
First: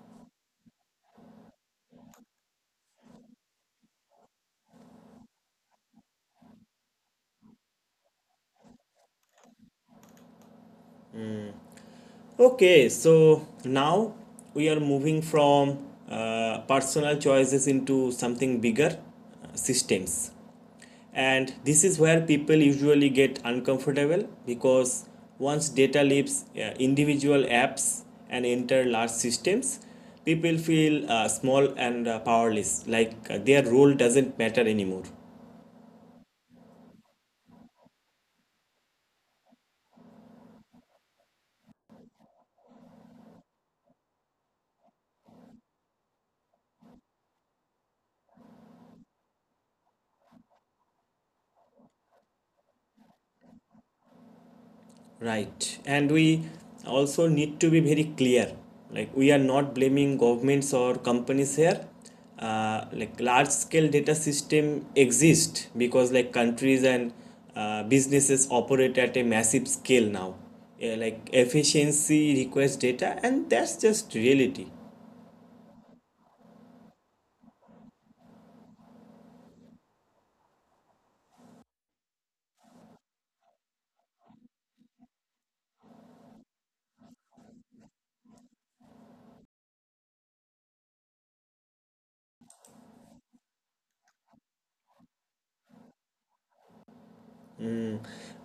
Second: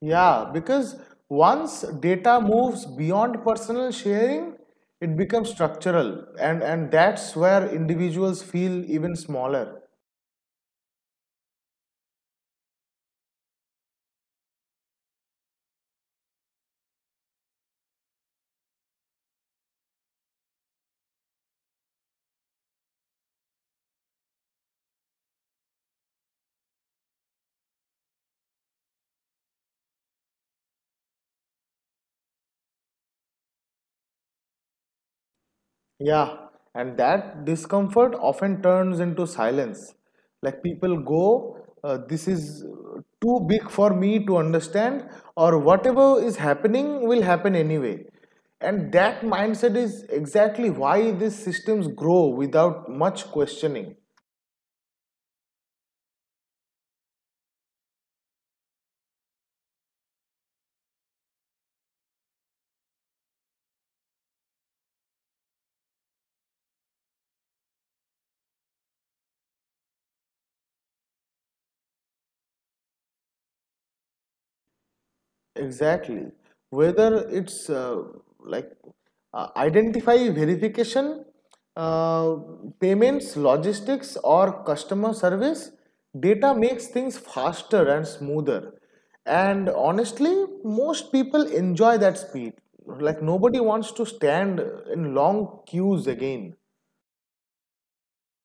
B: Yeah, because once data moves beyond personal sharing, it becomes structural, and and that's where individuals feel even smaller.
A: Okay, so now we are moving from uh, personal choices into something bigger, uh, systems. And this is where people usually get uncomfortable because once data leaves uh, individual apps and enter large systems, people feel uh, small and uh, powerless, like uh, their role doesn't matter anymore.
B: Yeah, and that discomfort often turns into silence. Like people go, uh, this is too big for me to understand, or whatever is happening will happen anyway. And that mindset is exactly why these systems grow without much questioning.
A: Right. And we also need to be very clear. Like we are not blaming governments or companies here. Uh, like large scale data system exist because, like, countries and uh, businesses operate at a massive scale now. Yeah, like efficiency requires data, and that's just reality.
B: Exactly. Whether it's uh, like uh, identify verification, uh, payments, logistics, or customer service, data makes things faster and smoother. And honestly, most people enjoy that speed. Like nobody wants to stand in long queues again.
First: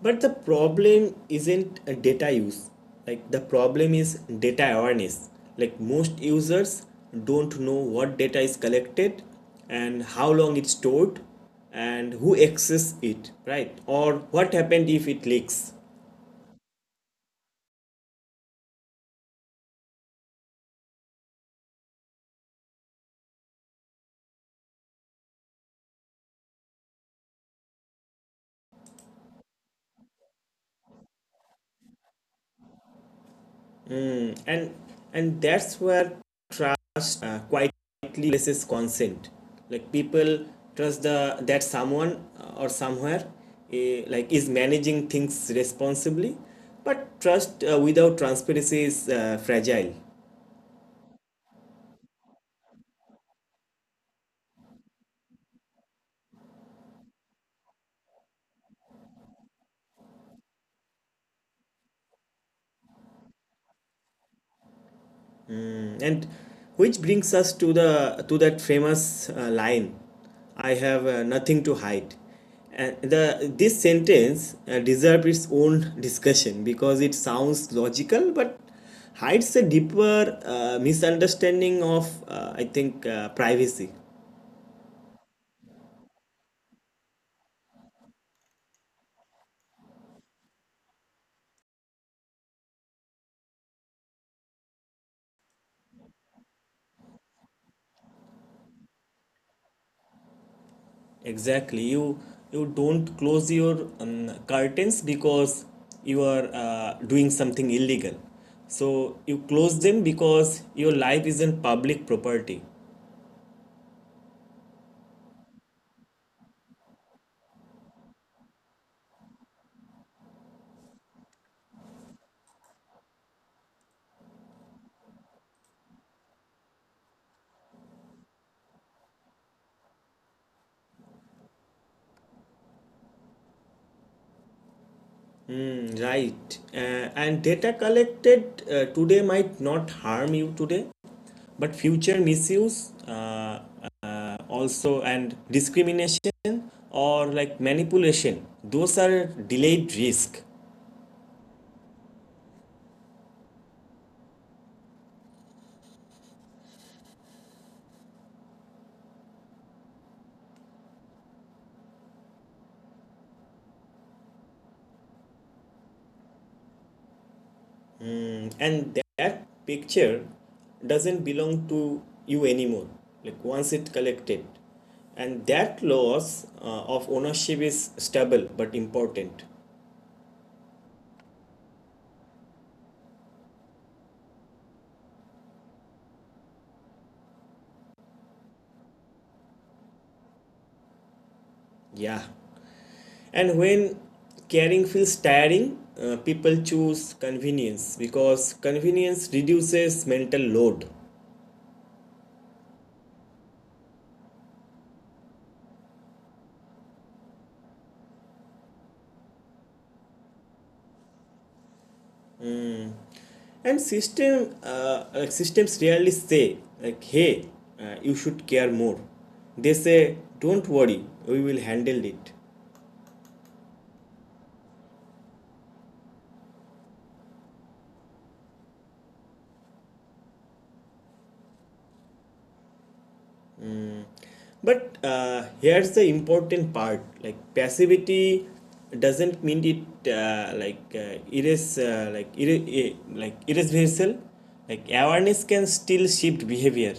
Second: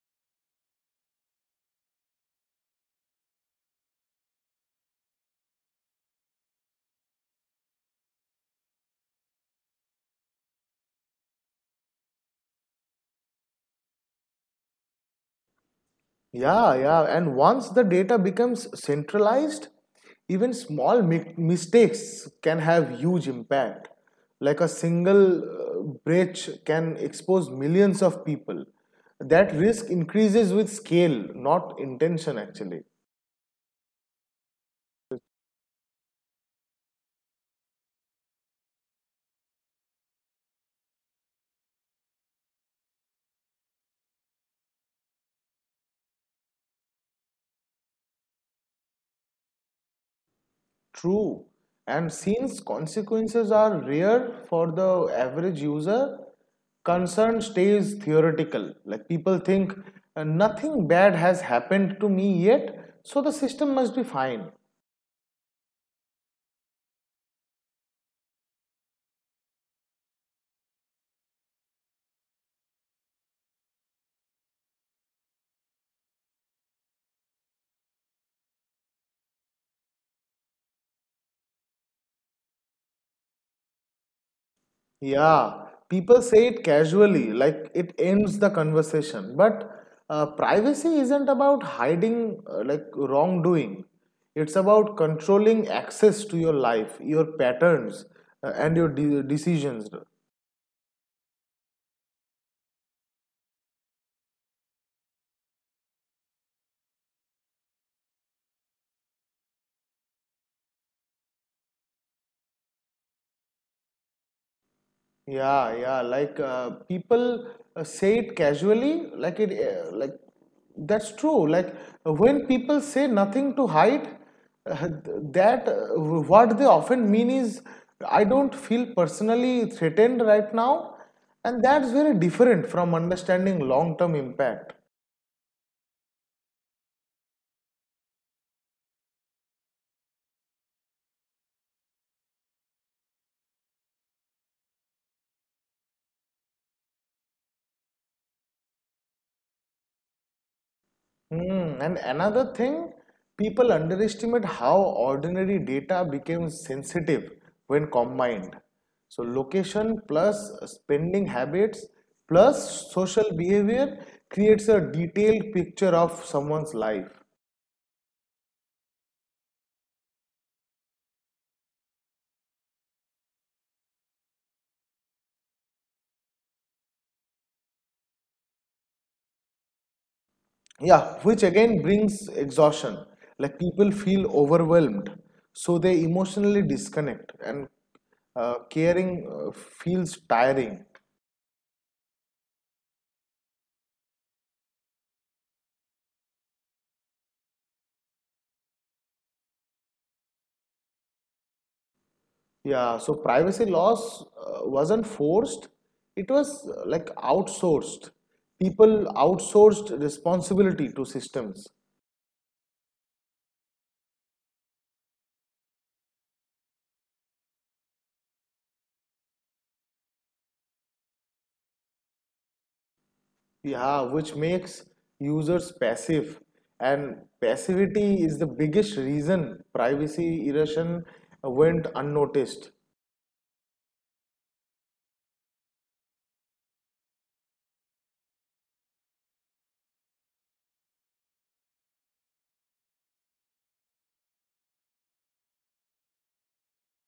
A: But the problem isn't uh, data use. Like the problem is data awareness. Like most users don't know what data is collected and how long it's stored and who access it, right, or what happened if it leaks.
B: Yeah, yeah. And once the data becomes centralized, even small mi- mistakes can have huge impact. Like a single uh, breach can expose millions of people. That risk increases with scale, not intention, actually.
A: Mm, and and that's where trust uh, quietly replaces consent. Like people trust the that someone, uh, or somewhere, eh, like, is managing things responsibly, but trust uh, without transparency is uh, fragile.
B: True. And since consequences are rare for the average user, concern stays theoretical. Like people think, "Uh, nothing bad has happened to me yet, so the system must be fine."
A: And which brings us to the to that famous uh, line, "I have uh, nothing to hide." And the this sentence uh, deserves its own discussion because it sounds logical but hides a deeper uh, misunderstanding of, uh, I think, uh, privacy.
B: Yeah, people say it casually, like it ends the conversation. But uh, privacy isn't about hiding uh, like wrongdoing. It's about controlling access to your life, your patterns, uh, and your de- decisions.
A: Exactly, you you don't close your um, curtains because you are uh, doing something illegal. So you close them because your life isn't public property.
B: Yeah, yeah. Like uh, people uh, say it casually, like it, uh, like that's true. Like uh, when people say nothing to hide, uh, th- that uh, what they often mean is, I don't feel personally threatened right now, and that's very different from understanding long-term impact.
A: Right. Uh, and data collected uh, today might not harm you today, but future misuse, uh, uh, also, and discrimination or, like, manipulation, those are delayed risk.
B: Mm, and another thing, people underestimate how ordinary data becomes sensitive when combined. So, location plus spending habits plus social behavior creates a detailed picture of someone's life.
A: Mm, and that picture doesn't belong to you anymore, like once it collected. And that loss uh, of ownership is stable but important.
B: Yeah, which again brings exhaustion. Like people feel overwhelmed, so they emotionally disconnect, and uh, caring uh, feels tiring.
A: Yeah. And when caring feels tiring, uh, people choose convenience because convenience reduces mental load.
B: Yeah, so privacy laws uh, wasn't forced, it was uh, like outsourced. People outsourced responsibility to systems.
A: And system, uh, like, systems rarely say, like, "Hey, uh, you should care more." They say, "Don't worry, we will handle it."
B: Yeah, which makes users passive. And passivity is the biggest reason privacy erosion went unnoticed.
A: But uh, here's the important part: like passivity doesn't mean it, uh, like, uh, erase, uh, like, ir- like, irreversible. Like awareness can still shift behavior.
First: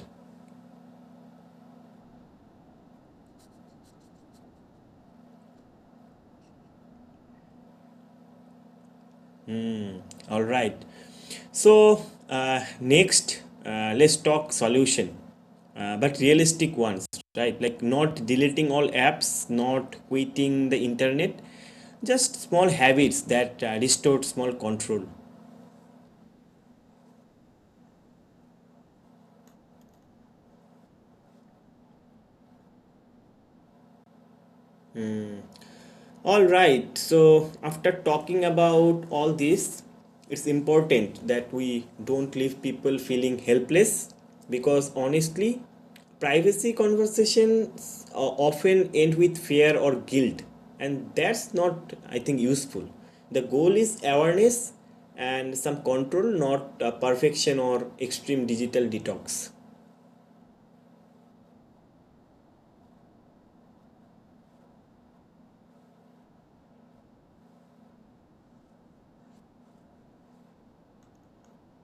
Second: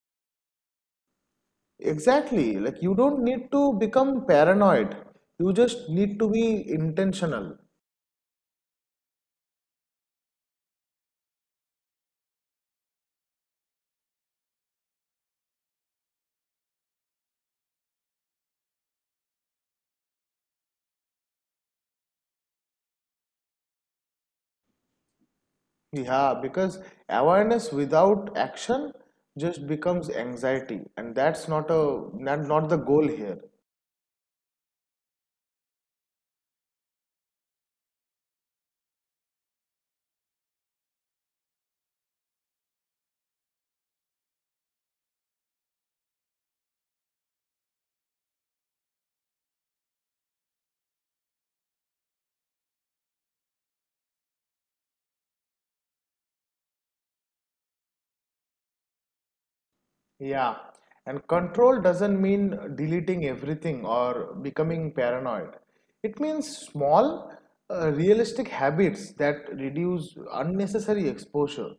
B: Exactly, like you don't need to become paranoid, you just need to be intentional.
A: All right, so, uh, next, uh, let's talk solution, uh, but realistic ones, right? Like not deleting all apps, not quitting the internet, just small habits that uh, restore small control.
B: Yeah, because awareness without action just becomes anxiety, and that's not a not, not the goal here.
A: All right, so after talking about all this, it's important that we don't leave people feeling helpless because honestly, privacy conversations uh, often end with fear or guilt, and that's not, I think, useful. The goal is awareness and some control, not uh, perfection or extreme digital detox.
B: Yeah, and control doesn't mean deleting everything or becoming paranoid. It means small, uh, realistic habits that reduce unnecessary exposure,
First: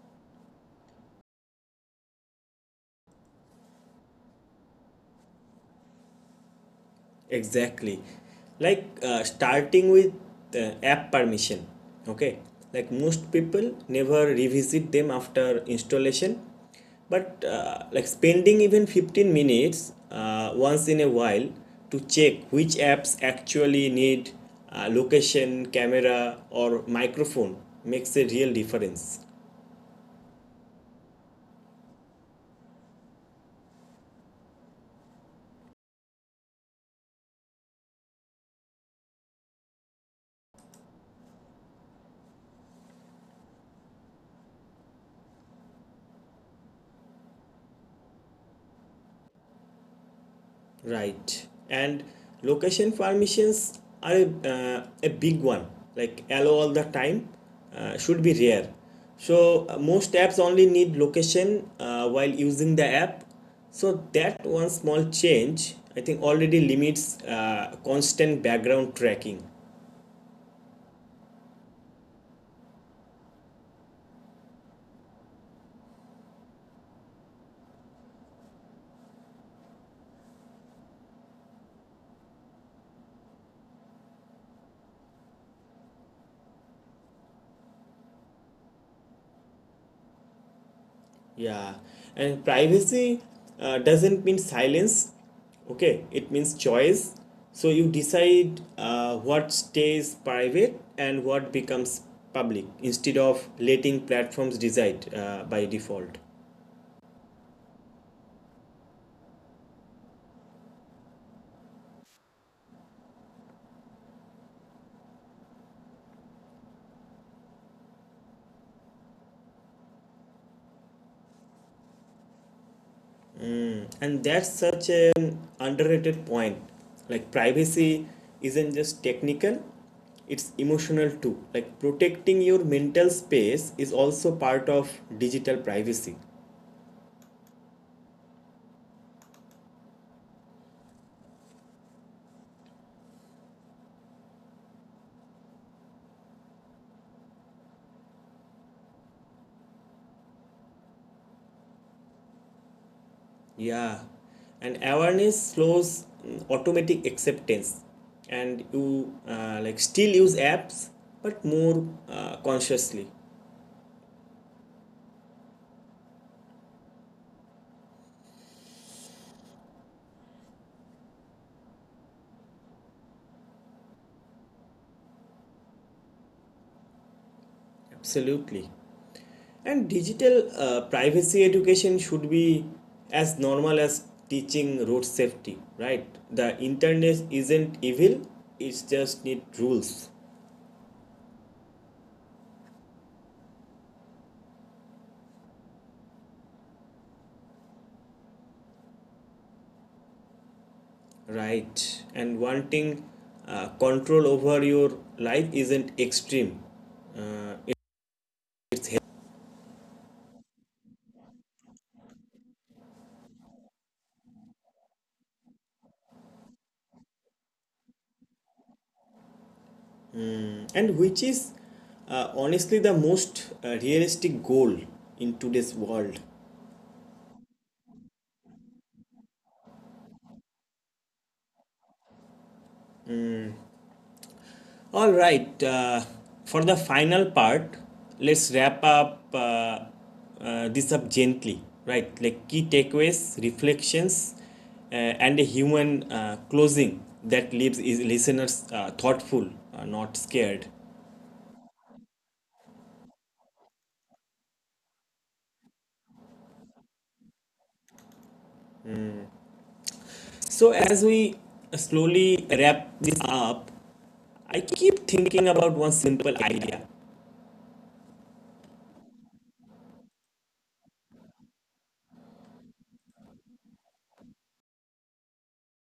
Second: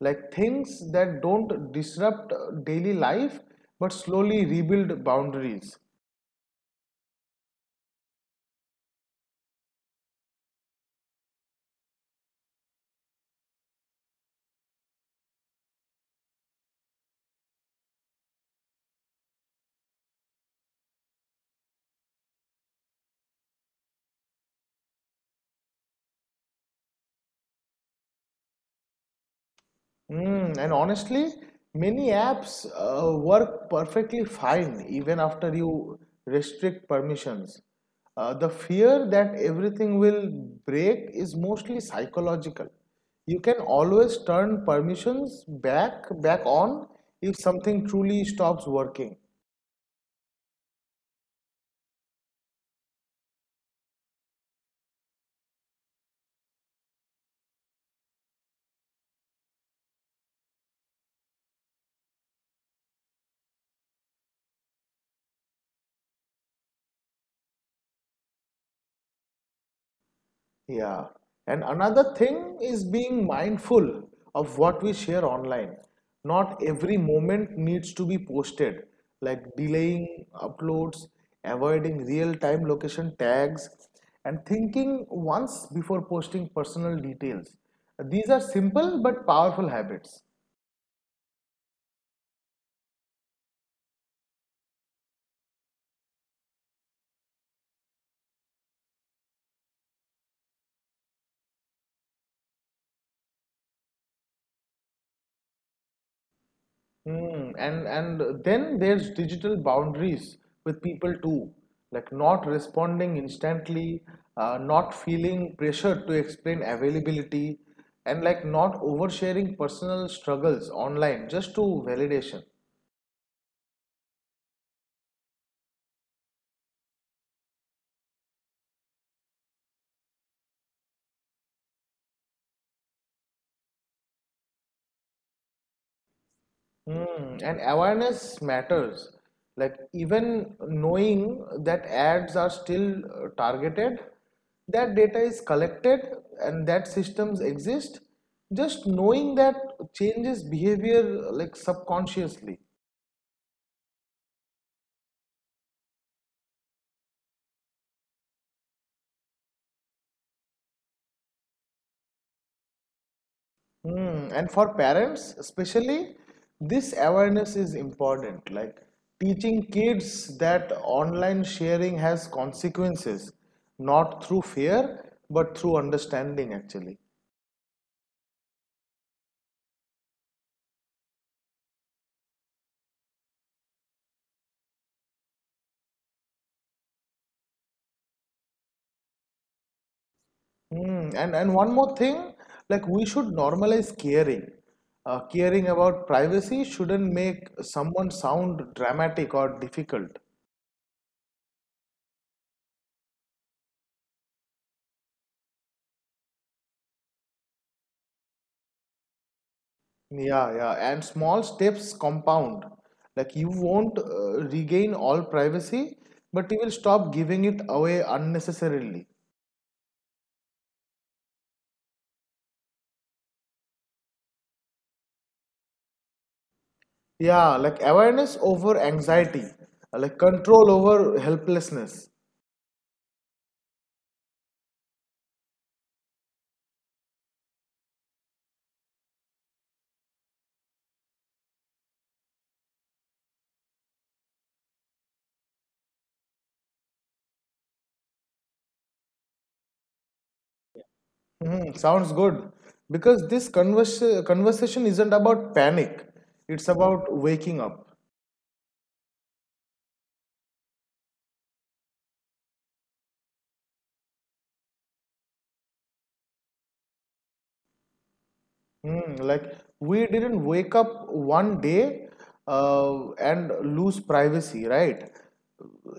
B: like things that don't disrupt uh, daily life but slowly rebuild boundaries.
A: Exactly. Like, uh, starting with uh, app permission. Okay. Like most people never revisit them after installation. But uh, like, spending even 15 minutes uh, once in a while to check which apps actually need uh, location, camera, or microphone makes a real difference.
B: Mm, and honestly, many apps uh, work perfectly fine even after you restrict permissions. Uh, the fear that everything will break is mostly psychological. You can always turn permissions back back on if something truly stops working.
A: Right. And location permissions are a, uh, a big one. Like allow all the time uh, should be rare. So uh, most apps only need location uh, while using the app. So that one small change, I think, already limits uh, constant background tracking.
B: Yeah. And another thing is being mindful of what we share online. Not every moment needs to be posted, like delaying uploads, avoiding real-time location tags, and thinking once before posting personal details. These are simple but powerful habits.
A: Yeah, and privacy uh, doesn't mean silence. Okay, it means choice. So you decide uh, what stays private and what becomes public instead of letting platforms decide uh, by default.
B: Mm, and and then there's digital boundaries with people too, like not responding instantly, uh, not feeling pressure to explain availability, and like not oversharing personal struggles online just to validation.
A: And that's such an underrated point. Like privacy isn't just technical, it's emotional too. Like protecting your mental space is also part of digital privacy.
B: Mm, and awareness matters. Like even knowing that ads are still uh, targeted, that data is collected and that systems exist, just knowing that changes behavior uh, like subconsciously.
A: Yeah, and awareness slows mm, automatic acceptance, and you uh, like still use apps, but more uh, consciously.
B: Mm, and for parents especially, this awareness is important. Like teaching kids that online sharing has consequences, not through fear, but through understanding actually.
A: Absolutely, and digital uh, privacy education should be as normal as teaching road safety. Right, the internet isn't evil; it's just need rules.
B: Mm, and and one more thing, like we should normalize caring. Uh, caring about privacy shouldn't make someone sound dramatic or difficult.
A: Right, and wanting uh, control over your life isn't extreme; it's
B: Yeah, yeah. And small steps compound. Like you won't uh, regain all privacy, but you will stop giving it away unnecessarily.
A: and which is, uh, honestly, the most uh, realistic goal in today's world.
B: Yeah, like awareness over anxiety, uh, like control over helplessness.
A: All right, uh, for the final part, let's wrap up, uh, uh, this up gently, right? Like key takeaways, reflections, uh, and a human uh, closing that leaves is listeners uh, thoughtful, uh, not scared.
B: Mhm, sounds good. Because this convers conversation isn't about panic, it's about waking up.
A: So as we, uh, slowly wrap this up, I keep thinking about one simple idea.
B: Mm, like we didn't wake up one day uh, and lose privacy, right?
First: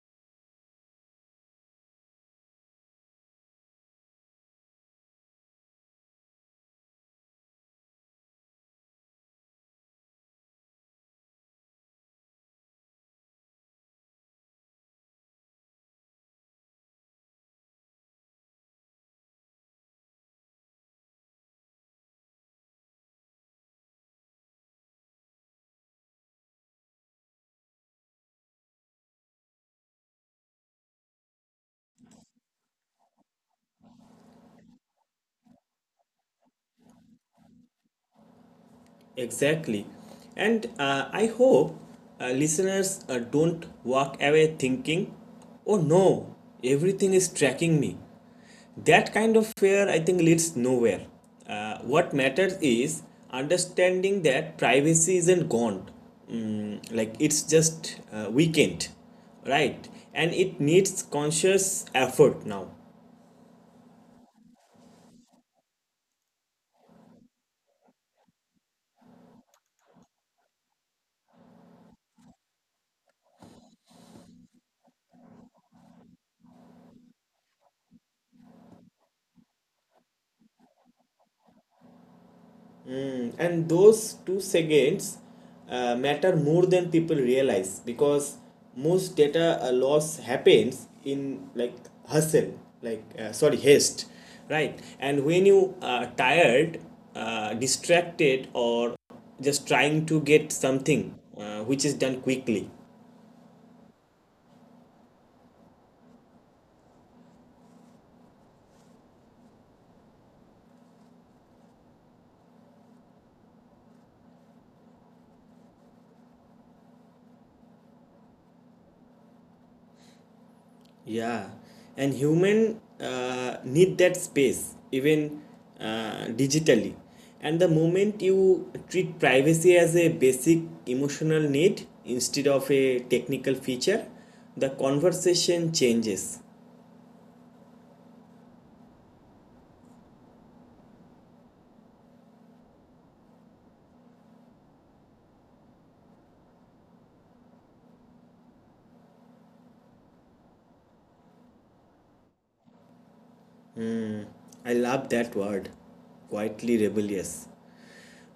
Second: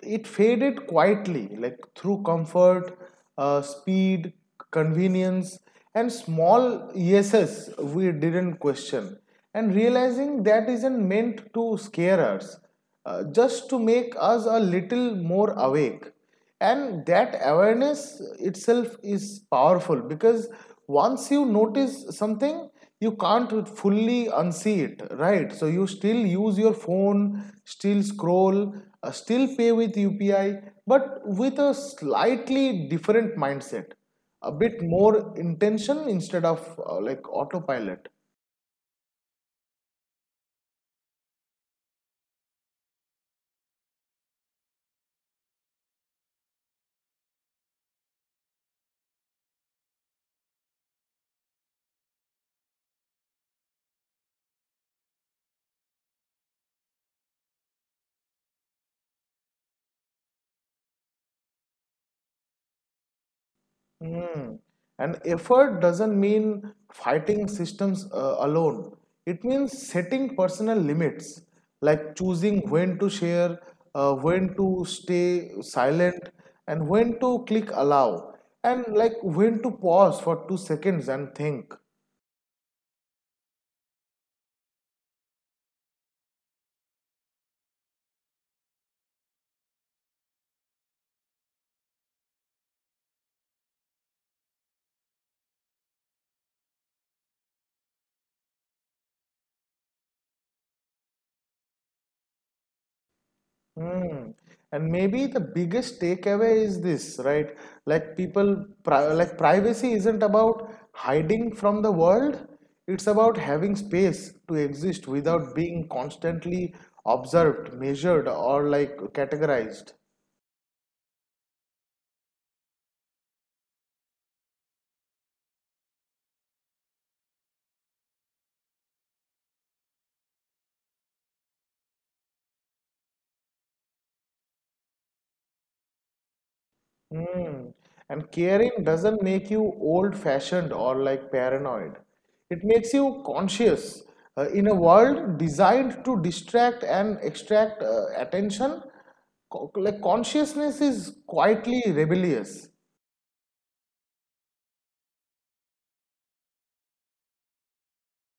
B: It faded quietly, like through comfort, uh, speed, convenience, and small yeses we didn't question. And realizing that isn't meant to scare us, uh, just to make us a little more awake, and that awareness itself is powerful because once you notice something you can't fully unsee it, right? So you still use your phone, still scroll, uh, still pay with upi, but with a slightly different mindset, a bit more intention instead of uh, like autopilot.
A: Exactly. And, uh, I hope uh, listeners uh, don't walk away thinking, oh no, everything is tracking me. That kind of fear, I think, leads nowhere. Uh, what matters is understanding that privacy isn't gone, Mm, like, it's just uh, weakened, right? And it needs conscious effort now.
B: Hmm. And effort doesn't mean fighting systems uh, alone. It means setting personal limits, like choosing when to share, uh, when to stay silent, and when to click allow, and like when to pause for two seconds and think.
A: Time, and those two seconds uh, matter more than people realize because most data uh, loss happens in, like, hustle, like, uh, sorry, haste, right? And when you are tired, uh, distracted, or just trying to get something, uh, which is done quickly.
B: Hmm. And maybe the biggest takeaway is this, right? Like people, pri like privacy isn't about hiding from the world. It's about having space to exist without being constantly observed, measured, or like categorized.
A: Yeah, and human uh, need that space even uh, digitally. And the moment you treat privacy as a basic emotional need instead of a technical feature, the conversation changes.
B: Mm. And caring doesn't make you old-fashioned or like paranoid. It makes you conscious. Uh, in a world designed to distract and extract uh, attention, co- like consciousness is quietly rebellious.
A: I love that word, quietly rebellious.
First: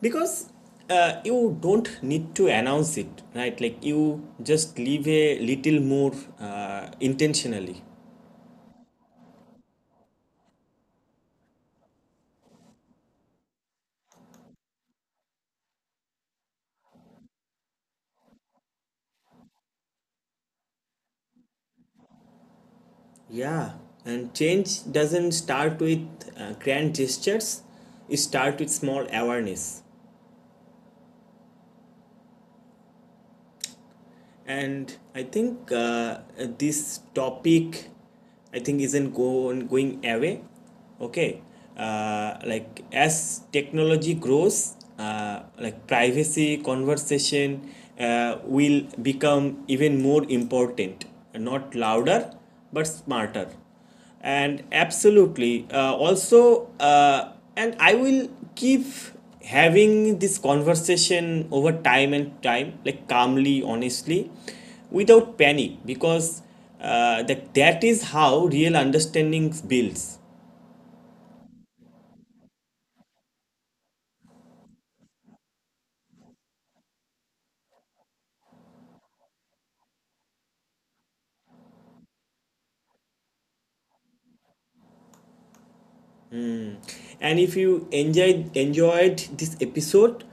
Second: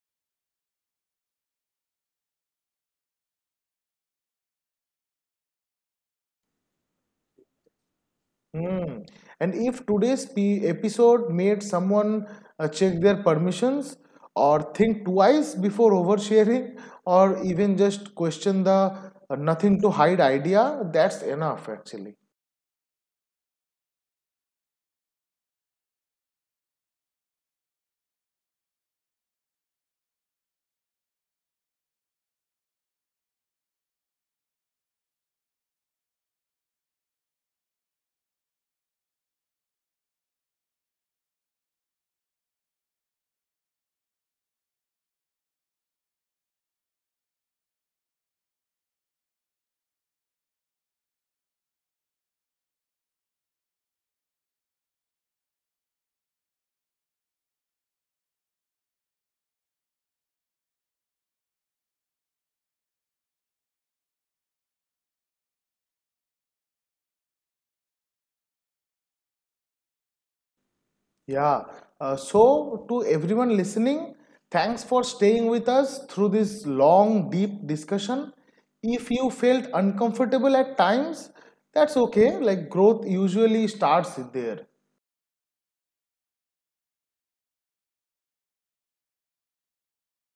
A: Because, uh, you don't need to announce it, right? Like you just leave a little more uh, intentionally.
B: Mm. And if today's pe- episode made someone uh, check their permissions or think twice before oversharing or even just question the uh, nothing to hide idea, that's enough actually.
A: Yeah, and change doesn't start with uh, grand gestures, it starts with small awareness. And I think, uh, this topic, I think, isn't going, going away. Okay, uh, like, as technology grows, uh, like, privacy conversation uh, will become even more important, not louder, but smarter, and absolutely, uh, also, uh, and I will keep having this conversation over time and time, like, calmly, honestly, without panic because, uh, that, that is how real understanding builds.
B: Yeah. Uh, so, to everyone listening, thanks for staying with us through this long, deep discussion. If you felt uncomfortable at times, that's okay. Like, growth usually starts there.
A: And if you enjoyed enjoyed this episode,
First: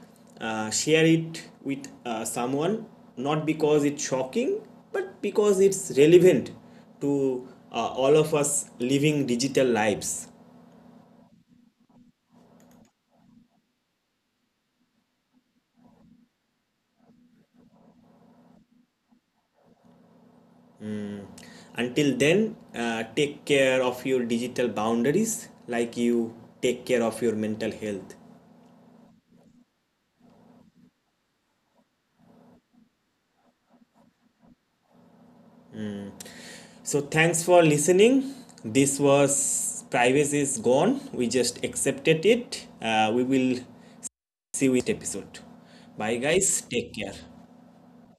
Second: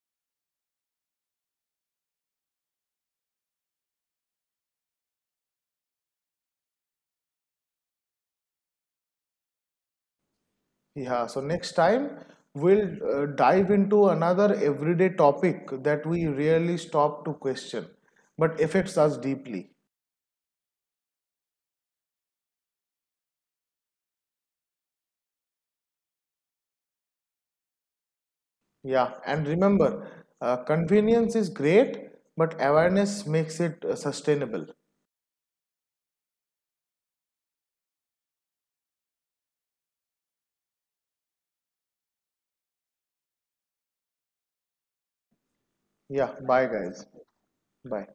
A: uh, share it with uh, someone. Not because it's shocking, but because it's relevant to uh, all of us living digital lives.
B: Yeah. So, next time, we'll uh, dive into another everyday topic that we rarely stop to question, but affects us deeply.
A: Until then, uh, take care of your digital boundaries like you take care of your mental health.
B: Yeah. And remember, uh, convenience is great, but awareness makes it uh, sustainable.
A: So, thanks for listening. This was Privacy is Gone. We just accepted it. Uh, we will see you in the next episode. Bye,
B: Yeah,
A: guys.
B: bye
A: Take
B: guys.
A: care.
B: Bye.